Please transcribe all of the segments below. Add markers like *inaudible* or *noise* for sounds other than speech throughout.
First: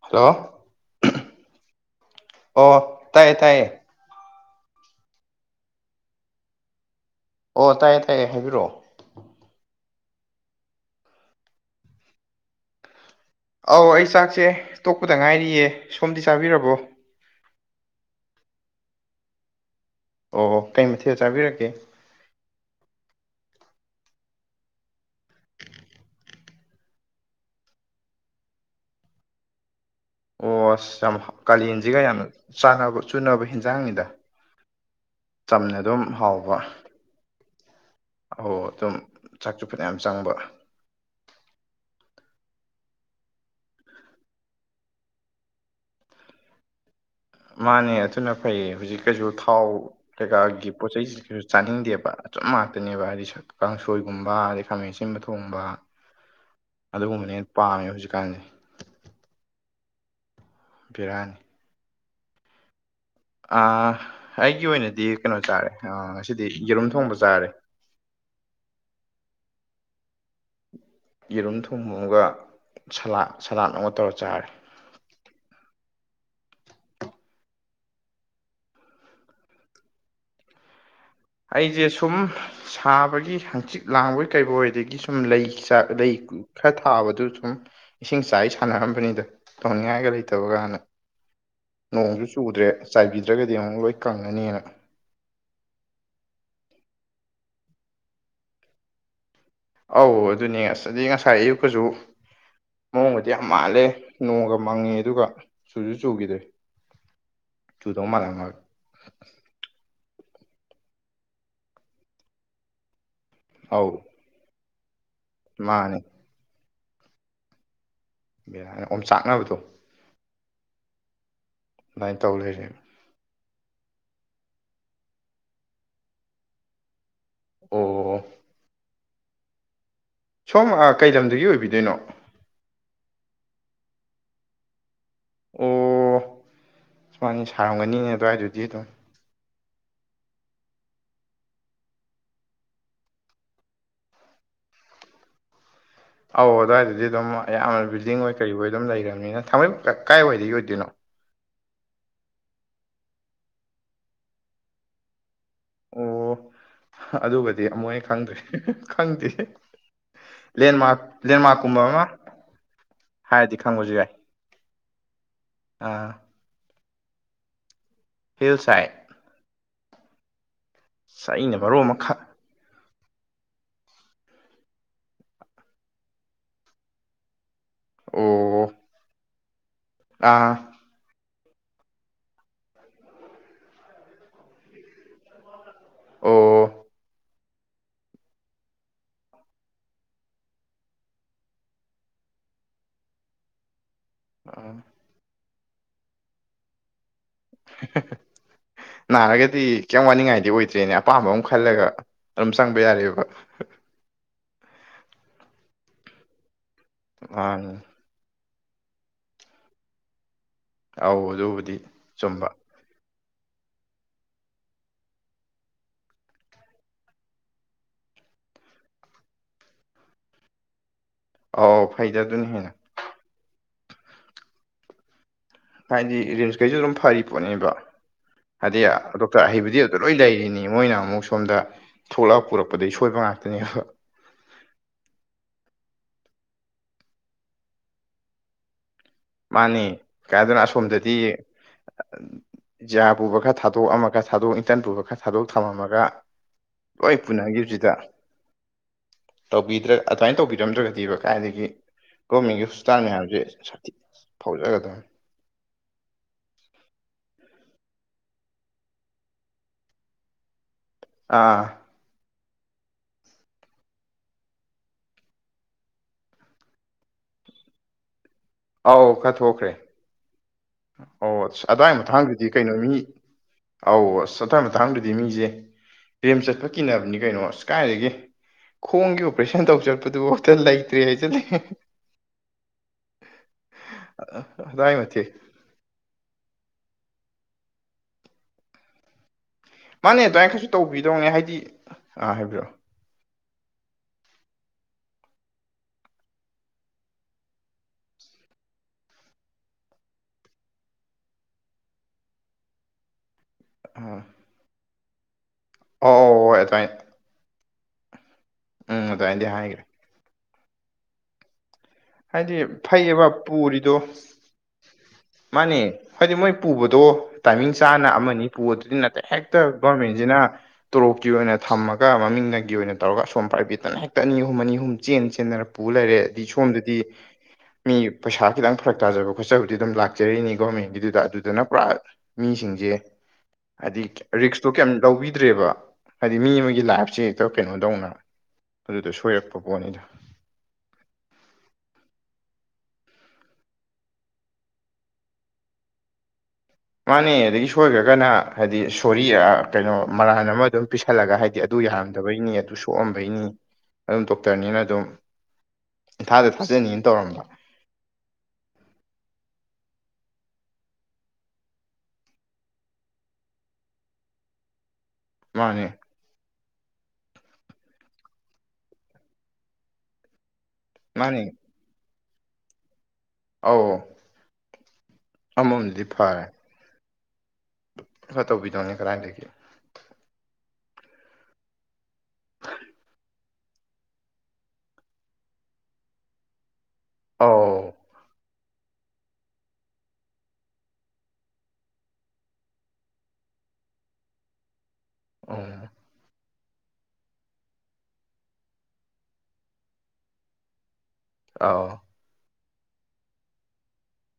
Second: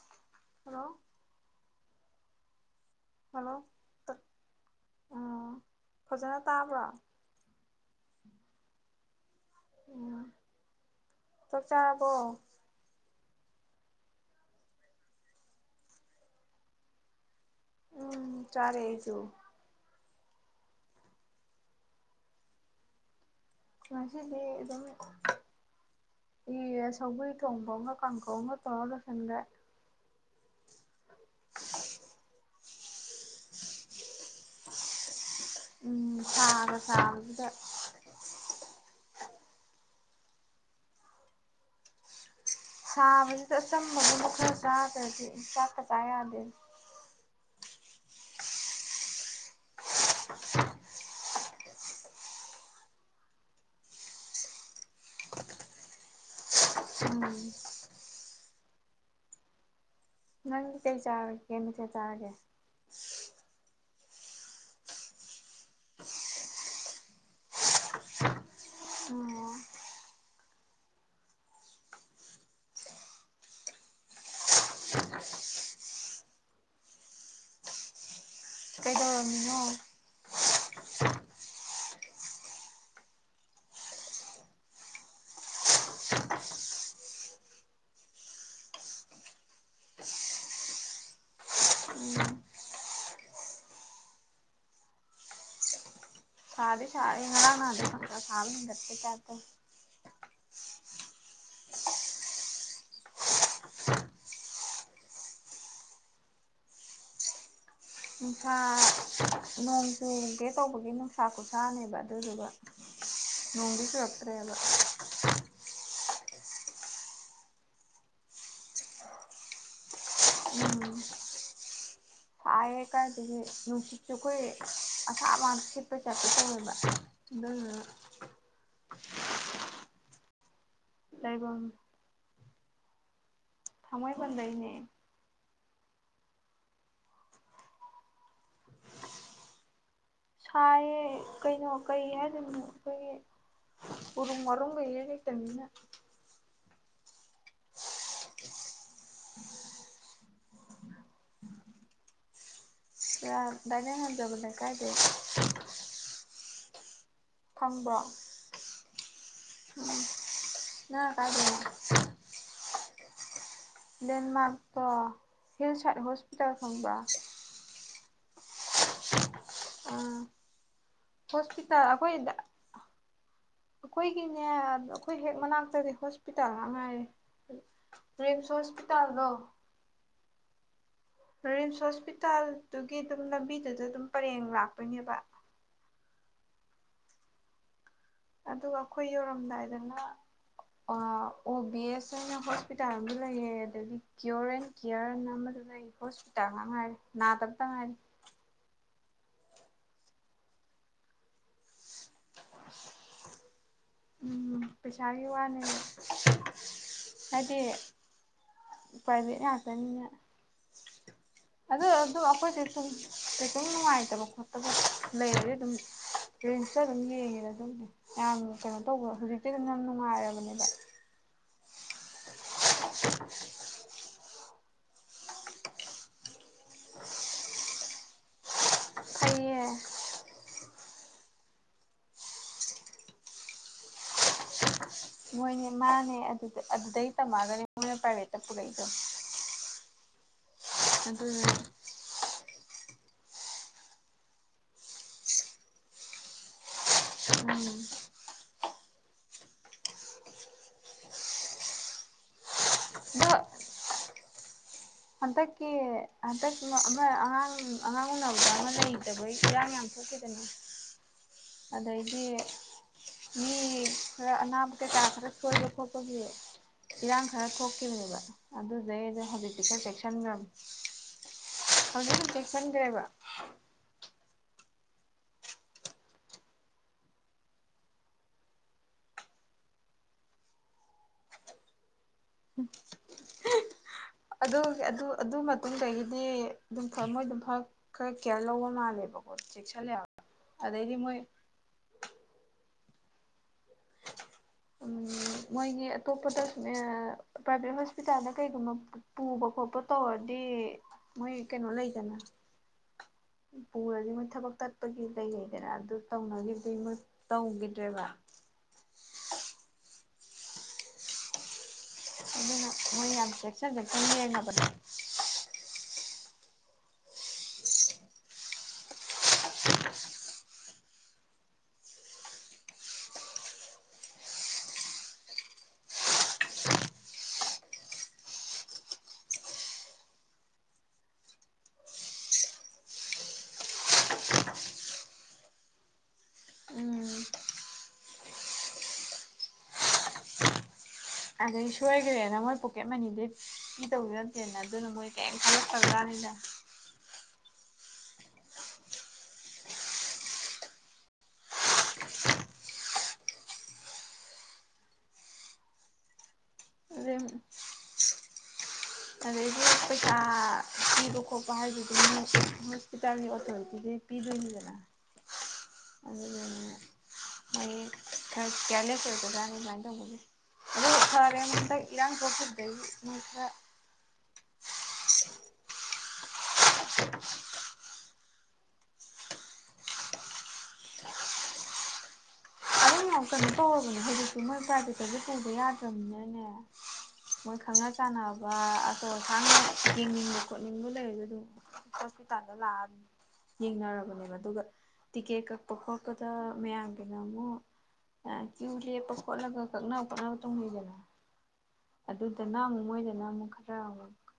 hello hello ꯑꯣ ꯇꯥꯏꯌꯦ ꯇꯥꯏꯌꯦ ꯑꯣ ꯐꯖꯅ ꯇꯥꯕ꯭ꯔꯣ ꯑꯣ ꯇꯥꯏꯌꯦ ꯇꯥꯏꯌꯦ ꯍꯥꯏꯕꯤꯔꯛꯑꯣ ꯎꯝ ꯆꯥꯛ ꯆꯥꯕꯔꯣ ꯑꯧ ꯑꯩ ꯆꯥꯛꯁꯦ ꯇꯣꯛꯄꯗ ꯉꯥꯏꯔꯤꯌꯦ ꯁꯣꯝꯗꯤ ꯆꯥꯕꯤꯔꯕꯣ ꯎꯝ ꯆꯥꯔꯦ ꯑꯩꯁꯨ ꯑꯣ ꯀꯩ ꯃꯊꯦꯜꯗ ꯆꯥꯕꯤꯔꯛꯀꯦ ꯉꯁꯤꯗꯤ ꯑꯗꯨꯝ ꯀꯧꯏꯔꯦ ꯁꯧꯒꯔꯤ ꯊꯣꯡꯕ ꯑꯃꯒ ꯀꯥꯡꯒꯧ ꯑꯃ ꯇꯧꯔ ꯂꯣꯏꯁꯤꯟꯒꯔꯦ ꯑꯣ ꯑꯁ ꯌꯥꯝ ꯀꯥꯂꯦꯟꯁꯤꯒ ꯌꯥꯝꯅ ꯆꯥꯅꯕ ꯆꯨꯅꯕ ꯍꯦꯟꯖꯥꯡꯅꯤꯗ ꯆꯝꯅ ꯑꯗꯨꯝ ꯎꯝ ꯍꯥꯎꯕ ꯁꯥꯒ ꯁꯥꯕꯁꯤꯗ ꯑꯧ ꯑꯗꯨꯝ ꯆꯥꯛ ꯆꯨ ꯐꯅ ꯌꯥꯝ ꯆꯪꯕ ꯁꯥꯕꯁꯤꯗ ꯑꯆꯝꯕꯗꯨ ꯑꯃ ꯈꯔ ꯆꯥꯗ꯭ꯔꯗꯤ ꯆꯥꯛ ꯀ ꯆꯥ ꯌꯥꯗꯦ ꯃꯥꯅꯦ ꯑꯗꯨꯅ ꯐꯩ ꯍꯧꯖꯤꯛ ꯀꯩꯁꯨ ꯊꯥꯎ ꯀꯩꯀꯥꯒꯤ ꯄꯣꯠꯆꯩꯁꯤ ꯀꯩꯁꯨ ꯆꯥꯅꯤꯡꯗꯦꯕ ꯆꯞ ꯉꯥꯛꯇꯅꯦꯕ ꯍꯥꯏꯕꯗꯤ ꯀꯥꯡꯁꯣꯏꯒꯨꯝꯕ ꯑꯗꯩ ꯈꯥꯃꯦꯟ ꯑꯁꯤꯟꯕ ꯊꯣꯡꯕ *inaudible* ꯎꯝ ꯑꯗꯨꯒꯨꯝꯕꯅ ꯄꯥꯝꯃꯦ ꯍꯧꯖꯤꯛꯀꯥꯟꯗꯤ ꯅꯪꯗꯤ ꯀꯩ ꯕꯦꯔꯥꯅꯤ ꯆꯥꯔꯒꯦ ꯀꯩ ꯃꯊꯦꯜ ꯆꯥꯔꯒꯦ ꯑꯥ ꯑꯩꯒꯤ ꯑꯣꯏꯅꯗꯤ ꯀꯩꯅꯣ ꯆꯥꯔꯦ ꯑ ꯉꯁꯤꯗꯤ ꯌꯦꯔꯨꯝ ꯊꯣꯡꯕ ꯆꯥꯔꯦ ꯑꯣ ꯌꯦꯔꯨꯝ ꯊꯣꯡꯕ ꯑꯃꯒ ꯁꯂꯥꯠ ꯑꯃ ꯇꯧꯔ ꯆꯥꯔꯦ ꯀꯩꯗꯧꯔꯝꯃꯤꯅꯣ ꯑꯩꯁꯦ ꯁꯨꯝ ꯁꯥꯕꯒꯤ ꯍꯪꯆꯤꯛ ꯂꯥꯡꯕꯣꯏ ꯀꯩꯕꯨꯣꯏꯗꯒꯤ ꯁꯨꯝ ꯂꯩ ꯆ ꯑꯗꯩ ꯈꯔ ꯊꯥꯕꯗꯨ ꯁꯨꯝ ꯏꯁꯤꯡ ꯆꯥꯏ ꯁꯥꯟꯅꯔꯝꯕꯅꯤꯗ ꯇꯧꯅꯤꯡꯉꯥꯏꯒ ꯂꯩꯇꯕꯒꯅꯥ ꯅꯣꯡꯁꯨ ꯎꯝ ꯆꯨꯗ꯭ꯔꯦ ꯆꯥꯏꯕꯤꯗ꯭ꯔꯒꯗꯤ ꯑꯃꯨꯛ ꯂꯣꯏ ꯀꯪꯉꯅꯦꯅ ꯁꯥꯗꯤ ꯁꯥꯔꯦ ꯉꯥꯔꯥꯡ ꯅꯍꯥꯟꯗꯩ ꯈꯪꯁꯥ ꯁꯥꯕ ꯍꯦꯟꯒꯠꯄ ꯗꯨꯃꯥꯏ ꯇꯧꯏ ꯑꯧ ꯑꯗꯨꯅꯦ ꯑꯁꯗꯤ ꯉꯁꯥꯏ ꯑꯌꯨꯛꯀꯁꯨ ꯃꯑꯣꯡꯒꯗꯤ ꯌꯥꯝ ꯃꯥꯜꯂꯦ ꯅꯣꯡꯒ ꯃꯪꯉꯦ ꯑꯗꯨꯒ ꯆꯨꯁꯨꯨ ꯆꯨꯈꯤꯗ꯭ꯔꯦ *inaudible* ꯆꯨꯗꯧ ꯅꯨꯡꯁꯥ ꯃꯥꯜꯂꯝꯃꯒ ꯅꯣꯡ ꯆꯨꯒꯦ ꯇꯧꯕꯒꯤ ꯅꯨꯡꯁꯥ ꯈꯨꯁꯥꯅꯦꯕ ꯑꯗꯨꯗꯨꯒ ꯅꯣꯡꯗꯤ ꯆꯨꯔꯛꯇ꯭ꯔꯦꯕ ꯃꯥꯟꯅꯦ ꯕꯦꯔꯥꯅꯤ ꯑꯣꯝ ꯆꯥꯛꯅꯕꯗꯣ *unintelligible* ꯑꯗꯨꯃꯥꯏ ꯇꯧ ꯂꯩꯔꯦ ꯁꯥꯏꯌꯦ ꯀꯥꯏꯗꯒꯤ ꯅꯨꯡꯁꯤꯠꯁꯨ ꯑꯩꯈꯣꯏ ꯑꯁꯥꯕ ꯁꯤꯠꯄꯩꯐ ꯇꯥꯏꯞꯇ ꯇꯧꯋꯦꯕ ꯑꯣ ꯑꯥ ꯁꯣꯝ ꯀꯩ ꯂꯝꯗꯒꯤ ꯂꯩꯕꯝ ꯑꯣꯏꯕꯤꯗꯣꯏꯅꯣ ꯊꯥꯡꯃꯩꯕꯟ ꯗꯩꯅꯦ ꯑꯣ ꯐꯟ ꯁꯥꯡꯕꯅꯤꯅꯦ ꯑꯗꯨꯋꯥꯏꯗꯨꯗꯤ ꯑꯗꯨꯝ ꯁꯥꯏꯌꯦ ꯀꯩꯅꯣ ꯀꯩ ꯍꯥꯏꯗꯣꯏꯅꯣ ꯑꯩꯈꯣꯏꯒꯤ ꯎꯨꯔꯨꯝ ꯋꯥꯔꯨꯝꯒ ꯏꯔꯩ ꯂꯩꯇꯝ ꯅꯤꯅ ꯑꯧ ꯑꯗꯨꯋꯥꯏꯗꯗꯤ ꯑꯗꯨꯝ ꯑꯌꯥꯝꯕꯅ ꯕꯤꯜꯗꯤꯡ ꯑꯣꯏ ꯀꯔꯤꯕꯣꯏ ꯑꯗꯨꯝ ꯂꯩꯔꯕꯅꯤꯅ ꯊꯥꯡꯃꯩꯕꯟ ꯈꯛ ꯀꯥꯏꯋꯥꯏꯗꯩ ꯑꯣꯏꯗꯣꯏꯅꯣ ꯑꯁ ꯑꯥ ꯗꯥꯏꯅꯤꯡ ꯍꯟꯗꯕ ꯂꯩꯀꯥꯏꯗꯒꯤꯅꯦ ꯑꯣ ꯑꯗꯨꯒꯗꯤ ꯑꯃꯨꯛ ꯈꯪꯕ꯭ꯔꯣ ꯍꯦꯟ ꯈꯪꯗ꯭ꯔꯦ ꯈꯪꯗꯦ ꯎꯝ ꯂꯦꯟꯃꯔꯛ ꯅꯪ ꯀꯥꯏꯗꯩꯅꯣ ꯂꯦꯟꯃꯥꯔꯛ ꯀꯨꯝꯕ ꯑꯃ ꯍꯥꯏꯔꯗꯤ ꯈꯪꯕꯁꯨ ꯌꯥꯏ ꯑꯣ ꯍꯤꯜ ꯁꯥꯏꯠ ꯑꯥ ꯍꯣꯁꯄꯤꯇꯥꯜ ꯈꯪꯕ꯭ꯔꯥ ꯍꯤꯜ ꯁꯥꯏꯠ ꯑꯥ ꯑꯁ ꯑꯩꯅ ꯃꯔꯣꯟ ꯍꯣꯁꯄꯤꯇꯥꯜ ꯑꯃ ꯈꯪ ꯑꯩꯈꯣꯏꯗ ꯑꯩꯈꯣꯏꯒꯤꯅꯦ ꯑꯩꯈꯣꯏ ꯍꯦꯛ ꯃꯅꯥꯛꯇꯗꯤ ꯍꯣꯁꯄꯤꯇꯥꯜ ꯉꯥꯛ ꯉꯥꯏꯔꯦ ꯔꯤꯝꯁ ꯑꯣ ꯍꯣꯁꯄꯤꯇꯥꯜꯗꯣ ꯑꯥ ꯔꯤꯝꯁ ꯍꯣꯁꯄꯤꯇꯥꯜꯗꯨꯒꯤ ꯑꯗꯨꯝ ꯂꯝꯕꯤꯗꯨꯗ ꯑꯗꯨꯝ ꯄꯔꯦꯡ ꯂꯥꯛꯇꯧꯢꯅꯦꯕ ꯑꯣ ꯑꯗꯨꯒ ꯑꯩꯈꯣꯏ ꯌꯧꯔꯝꯗꯥꯏꯗꯅ ꯑꯥ ꯑꯣ ꯕꯤ ꯑꯦꯁ ꯍꯥꯏꯅ ꯍꯣꯁꯄꯤꯇꯥꯜ ꯑꯃ ꯂꯩꯌꯦ ꯑꯗꯒꯤ ꯀ꯭ꯌꯣꯔ ꯑꯦꯟ ꯑ ꯀ꯭ꯌꯔ ꯅ ꯑꯃꯁꯨ ꯂꯩ ꯍꯣꯁꯄꯤꯇꯥꯜ ꯉꯥꯛ ꯉꯥꯏꯔꯦ ꯅꯥꯗꯕ ꯇꯪ ꯉꯥꯏꯔꯦ ꯅꯥꯔꯒꯗꯤ ꯀꯩꯝ ꯋꯥꯅꯤꯡꯉꯥꯏꯗꯤ ꯑꯣꯏꯗ꯭ꯔꯦꯅꯦ ꯑꯄꯥꯝꯕ ꯑꯃ ꯈꯜꯂꯒ ꯑꯗꯨꯝ ꯆꯪꯕ ꯌꯥꯔꯦꯕ ꯍ ꯎꯝ ꯄꯩꯁꯥꯒꯤ ꯋꯥꯅꯦ ꯑꯥ ꯄ꯭ꯔꯥꯏꯚꯦꯠꯉꯥꯛꯇꯅꯤꯅ ꯑꯧ ꯑꯗꯨꯕꯨꯗꯤ ꯑꯗꯨꯗꯣ ꯑꯗꯨꯝ ꯆꯨꯝꯕ ꯑꯈꯧꯢꯁꯨ ꯊꯨꯡ ꯀꯩꯁꯨꯝ ꯅꯨꯡꯉꯥꯏꯇꯕ ꯈꯣꯠꯇꯕ ꯂꯩꯔꯗꯤ ꯑꯗꯨꯝ ꯔꯤꯝꯁꯇ ꯑꯗꯨꯝ ꯌꯦꯡꯉꯦ ꯑꯗꯨꯝ ꯑꯌꯥꯝ ꯀꯩꯅꯣ ꯇꯧꯕ ꯍꯧꯖꯤꯛꯇꯤ ꯑꯗꯨꯝ ꯌꯥꯝ ꯅꯨꯡꯉꯥꯏꯔꯕꯅꯦꯗ ꯑꯥꯎ ꯍꯩꯗꯗꯨꯔꯤꯃꯅꯦ *inaudible* ꯍꯥꯏꯗꯤ ꯔꯤꯝꯁꯈꯩꯁꯨ ꯑꯗꯨꯝ ꯐꯔꯤ ꯄꯣꯠꯅꯦꯕ ꯍꯥꯏꯗꯤ ꯗꯣꯛꯇꯔ ꯐꯩꯌꯦ ꯑꯍꯩꯕꯗꯤ ꯑꯗ ꯂꯣꯏ ꯂꯩꯔꯤꯅꯤ ꯃꯣꯏꯅ ꯑꯃ ꯑꯃꯨꯛ ꯁꯣꯝꯗ ꯊꯣꯛꯂꯛꯑꯒ ꯄꯨꯔꯛꯄꯗꯒꯤ ꯁꯣꯏꯕ ꯉꯥꯛꯇꯅꯦ ꯕ ꯃꯣꯏꯅꯦ ꯃꯥꯅꯦ ꯑꯗꯨꯗ ꯑꯗꯨꯗꯩ ꯇꯝꯃꯛꯑꯒꯅꯦ ꯃꯣꯏꯅ ꯄ꯭ꯔꯥꯏꯕꯦꯠꯇ ꯄꯨꯔꯛꯏꯗꯣ ꯃꯥꯅꯤ ꯀ ꯑꯗꯨꯅ ꯑꯁꯣꯝꯗꯗꯤ ꯑ ꯑꯗꯨꯅ ꯖꯤꯔꯥꯞ ꯄꯨꯕ ꯈꯔ ꯊꯥꯗꯣꯛꯑꯃꯒ ꯊꯥꯗꯣꯛ ꯏꯟꯇꯔꯟ ꯄꯨꯕ ꯈꯔ ꯊꯥꯗꯣꯛ ꯊꯅꯝꯃꯒ ꯂꯣꯏ ꯎꯝ ꯄꯨꯅꯈꯤꯕꯖꯤꯗ ꯇꯧꯕꯤꯗ꯭ꯔ ꯑꯗꯨꯃꯥꯏꯅ ꯇꯧꯕꯤꯔꯝꯗ꯭ꯔꯒꯗꯤꯕ ꯀꯥꯏꯗꯒꯤ ꯒꯣꯔꯃꯦꯟꯒꯤ ꯍꯣꯁꯄꯤꯇꯥꯜ ꯃꯌꯥꯝꯁꯦ ꯊꯧ ꯏꯂꯩ ꯂꯩꯇꯒꯩ ꯍꯟꯇꯛꯀꯤ ꯍꯟꯗꯛ ꯑꯃ ꯑꯉꯥꯡ ꯑꯉꯥꯡ ꯎꯅꯕꯗ ꯑꯃ ꯂꯩꯇꯕꯩ ꯏꯔꯥꯡ ꯌꯥꯝ ꯊꯣꯛꯈꯤꯗꯅꯦ ꯑꯥ ꯑꯗꯩꯗꯤ ꯃꯤ ꯈꯔ ꯑꯅꯥꯝ ꯀꯩꯀꯥ ꯈꯔ ꯁꯣꯏꯕ ꯈꯣꯠꯄꯒꯤ ꯏꯔꯥꯡ ꯈꯔ ꯊꯣꯛꯈꯤꯕꯅꯦꯕ ꯑꯧ ꯑꯗꯨꯗꯩ ꯍꯧꯖꯤꯛꯇꯤ ꯊꯣꯛꯈ꯭ꯔꯦ ꯈꯔ ꯆꯦꯛꯁꯤꯟꯈ꯭ꯔꯕ ꯑꯣ ꯑꯁ ꯑꯗ꯭ꯋꯥꯏ ꯃꯊꯥꯡꯗꯨꯗꯤ ꯀꯩꯅꯣ ꯃꯤ ꯆꯦꯛꯁꯤꯟꯈ꯭ꯔꯦꯕ ꯑꯧ ꯑꯁ ꯑꯗꯥꯏ ꯃꯇꯥꯡꯗꯗꯤ ꯃꯤꯁꯦ ꯔꯤꯝꯁ ꯆꯠꯄ ꯀꯤꯅꯕꯅꯤ ꯀꯩꯅꯣ ꯑꯁ ꯀꯥꯏꯗꯒꯤ ꯈꯣꯡꯒꯤ ꯑꯣꯄ꯭ꯔꯦꯁꯟ ꯇꯧ ꯆꯠꯄꯗꯨ ꯍꯦꯛꯇ ꯂꯩꯇ꯭ꯔꯦ ꯍꯥꯏꯖꯤꯜꯂꯤ *inaudible* ꯑꯗꯨ ꯑꯗꯨꯋꯥꯏ ꯑꯗꯨ ꯃꯇꯤꯛ ꯑꯗꯨ ꯑꯗꯨꯗꯩꯒꯤꯗꯤ ꯑꯗꯨꯝ ꯐ ꯃꯣꯏ ꯑꯗꯨꯝ ꯐ ꯈꯔ ꯀ꯭ꯌꯔ ꯂꯧꯕ ꯃꯥꯜꯂꯦꯕꯀꯣ ꯆꯦꯛꯁꯤꯜꯂꯦꯕ ꯃꯥꯅꯦ ꯑꯗꯨꯃꯥꯏꯅ ꯈꯔꯁꯨ ꯑꯗꯩꯗꯤ ꯃꯣꯏ ꯇꯧꯕꯤꯗꯧꯅꯦ ꯍꯥꯏꯗꯤ ꯑ ꯍꯥꯏꯕꯤꯔꯛꯑꯣ ꯎꯝ ꯃꯣꯏꯒꯤ ꯑꯇꯣꯞꯄꯗ ꯄ꯭ꯔꯥꯏꯚꯦꯠ ꯍꯣꯁꯄꯤꯇꯥꯜꯗ ꯀꯩꯒꯨꯝꯕ ꯄꯨꯕ ꯈꯣꯠꯄ ꯇꯧꯔ ꯗꯤ ꯃꯣꯏ ꯀꯩꯅꯣ ꯂꯩꯗꯅ ꯄꯨꯔꯗꯤ ꯑꯥ ꯃꯣꯏ ꯊꯕꯛ ꯇꯠꯄꯒꯤ ꯂꯩꯖꯩꯗꯅ ꯑꯗꯨ ꯑꯧ ꯑꯧ ꯍꯣꯏ ꯇꯧꯅꯈꯤꯕꯗꯒꯤ ꯑꯗꯨꯃꯥꯏꯅ ꯃꯣꯏ ꯇꯧꯈꯤ ꯗꯦꯕ ꯎꯝ ꯑꯗꯨꯃꯥꯏꯗꯤ ꯍꯥꯏꯒꯤ ꯍꯥꯏꯗꯤ ꯑꯗꯨꯅ ꯃꯣꯏ ꯐꯩꯌꯦꯕ ꯌꯥꯝ ꯆꯦꯛꯁꯟ ꯄꯨꯔꯤꯗꯣ ꯆꯦꯛꯁꯟꯅ ꯌꯦꯡꯉꯕꯅꯦ ꯃꯥꯅꯦ ꯍꯥꯏꯗꯤ ꯃꯣꯏ ꯄꯨꯕꯗꯣ ꯇꯥꯏꯃꯤꯡ ꯆꯥꯅ ꯑꯃꯅꯤ ꯄꯨꯕ ꯑꯗꯨꯗꯤ ꯅꯠꯇꯦ ꯍꯦꯛꯇ ꯒꯣꯔꯃꯦꯟꯁꯤꯅ ꯇꯣꯂꯣꯞ ꯀꯤ ꯑꯣꯏꯅ ꯊꯝꯃꯒ ꯃꯃꯤꯡꯗꯒꯤ ꯑꯣꯏꯅ ꯇꯧꯔꯒ ꯑꯁꯣꯝ ꯄ꯭ꯔꯥꯏꯚꯦꯠꯇꯅ ꯍꯦꯛꯇ ꯑꯅꯤ ꯑꯍꯨꯝ ꯑꯅꯤ ꯑꯍꯨꯝ ꯆꯦꯟ ꯆꯦꯟꯗꯅ ꯄꯨ ꯂꯩꯔꯦ ꯔꯦ ꯑꯗꯩ ꯁꯣꯝꯗꯗꯤ ꯃꯤ ꯄꯩꯁꯥ ꯈꯤꯇꯪ ꯐꯔꯛ ꯇꯥꯖꯕ ꯈꯣꯠꯆꯕꯗꯤ ꯑꯗꯨꯝ ꯂꯥꯛꯆꯔꯤꯅꯤ ꯒꯣꯔꯃꯦꯟꯒꯤꯗꯨꯗ ꯑꯗꯨꯗꯨꯅ ꯄꯨꯔꯥ ꯃꯤ ꯁꯤꯡꯁꯦ ꯍꯥꯏꯗꯤ ꯔꯤꯛꯁꯇꯣ ꯀꯔꯤꯝ ꯂꯧꯕꯤꯗ꯭ꯔꯦꯕ ꯍꯥꯏꯗꯤ ꯃꯤ ꯑꯃꯒꯤ ꯎꯝ ꯂꯥꯏꯐꯁꯦ ꯍꯦꯛꯇ ꯀꯩꯅꯣ ꯗꯧꯅ ꯑꯗꯨꯗ ꯁꯣꯏꯔꯛꯄ ꯄꯣꯠꯅꯤꯗ ꯑꯗꯒꯤ ꯁꯣꯏꯈꯒꯔꯦꯅ ꯃꯣꯏ ꯄꯣꯀꯦꯠ ꯃꯅꯤꯗꯩ ꯄꯤꯗꯧ ꯅꯠꯇꯦꯅ ꯑꯗꯨꯅ ꯃꯣꯏ ꯀꯩꯝ ꯈꯜꯂꯛꯇꯖꯥꯠꯅꯤ ꯅ ꯃꯥꯅꯦ ꯑꯗꯒꯤ ꯁꯣꯏꯈ꯭ꯔꯒꯅ ꯍꯥꯏꯗꯤ ꯁꯣꯔꯤ ꯀꯩꯅꯣ ꯃꯔꯥꯟ ꯑꯃ ꯑꯗꯨꯝ ꯄꯤꯁꯜꯂꯒ ꯍꯥꯏꯗꯤ ꯑꯗꯨ ꯌꯥꯍꯜ ꯇꯧꯔꯝꯗꯕꯩꯅꯤ ꯑꯗꯨ ꯁꯣꯛꯑꯝꯕꯩꯅꯤ ꯑꯗꯨꯝ ꯗꯣꯛꯇꯔꯅꯤꯅ ꯑꯗꯨꯝ ꯏꯝꯐꯥꯜꯗ ꯊꯥꯖꯟꯅꯤꯅ ꯑꯗꯩ ꯇꯧꯔꯝꯕ ꯑꯗꯩꯗꯤ ꯄꯩꯁꯥ ꯊꯤꯕ ꯈꯣꯠꯄ ꯍꯥꯏꯗꯨꯁꯨ ꯍꯣꯁꯄꯤꯇꯥꯜꯒꯤ ꯑꯣꯊꯣꯔꯤꯇꯤꯒꯤ ꯄꯤꯗꯣꯏꯅꯤꯗꯅ ꯃꯥꯅꯦ ꯑꯗꯨꯗꯒꯤꯅꯦ ꯈꯔ ꯀꯌꯥꯔꯂꯦꯁ ꯑꯣꯏꯕ ꯖꯥꯠꯅꯤ ꯑꯗꯨꯃꯥꯏ ꯇꯧꯕꯁꯦ ꯑꯗꯨ ꯐꯔꯦ ꯃꯥꯅꯦ ꯍꯟꯗꯛ ꯏꯔꯥꯡ ꯊꯣꯛꯈꯤꯕꯗꯒꯤ ꯃꯣꯏ ꯈꯔ ꯑꯥꯎ ꯑꯃꯔꯣꯝꯗꯗꯤ ꯐꯔꯦ *inaudible* ꯈꯔ ꯇꯧꯕꯤꯗꯧꯅꯤ ꯀꯔꯥꯏꯗꯒꯤ *inaudible* ꯑꯗꯨꯝ ꯌꯥꯝ ꯀꯩꯅꯣ ꯇꯧꯔꯕꯅꯦ ꯍꯧꯖꯤꯛꯇꯤ ꯃꯣꯏ ꯄ꯭ꯔꯥꯏꯚꯦꯠꯇꯁꯨ ꯄꯨꯕ ꯌꯥꯗ꯭ꯔꯕꯅꯤꯅꯅꯦ ꯃꯣꯏ ꯑꯧ ꯈꯪꯅ ꯆꯥꯅꯕ ꯑꯆꯧ ꯑꯁꯥꯡꯅ ꯌꯦꯡꯅꯤꯡꯕ ꯈꯣꯠꯅꯤꯡꯕ ꯂꯩꯔꯁꯨ ꯑꯗꯨꯝ ꯍꯣꯁꯄꯤꯇꯥꯜꯗ ꯂꯥꯛꯑꯕꯅꯤ ꯌꯦꯡꯅꯔꯕꯅꯦꯕ ꯑꯗꯨꯒ ꯇꯤꯀꯦꯠ ꯎꯝ ꯀꯛꯄ ꯈꯣꯠꯄꯗ ꯃꯌꯥꯝꯒꯤꯅ ꯑꯃꯨꯛ ꯑ ꯀꯌꯨ ꯂꯦꯞꯄ ꯈꯣꯠꯂꯒ ꯀꯛꯅ ꯗꯣꯠꯅꯕ ꯇꯧꯅꯩꯗꯅ ꯑꯥꯎ ꯑꯗꯅꯥ ꯑꯃꯨꯛ ꯃꯣꯏꯗꯅ ꯃꯨꯛ ꯈꯔꯥ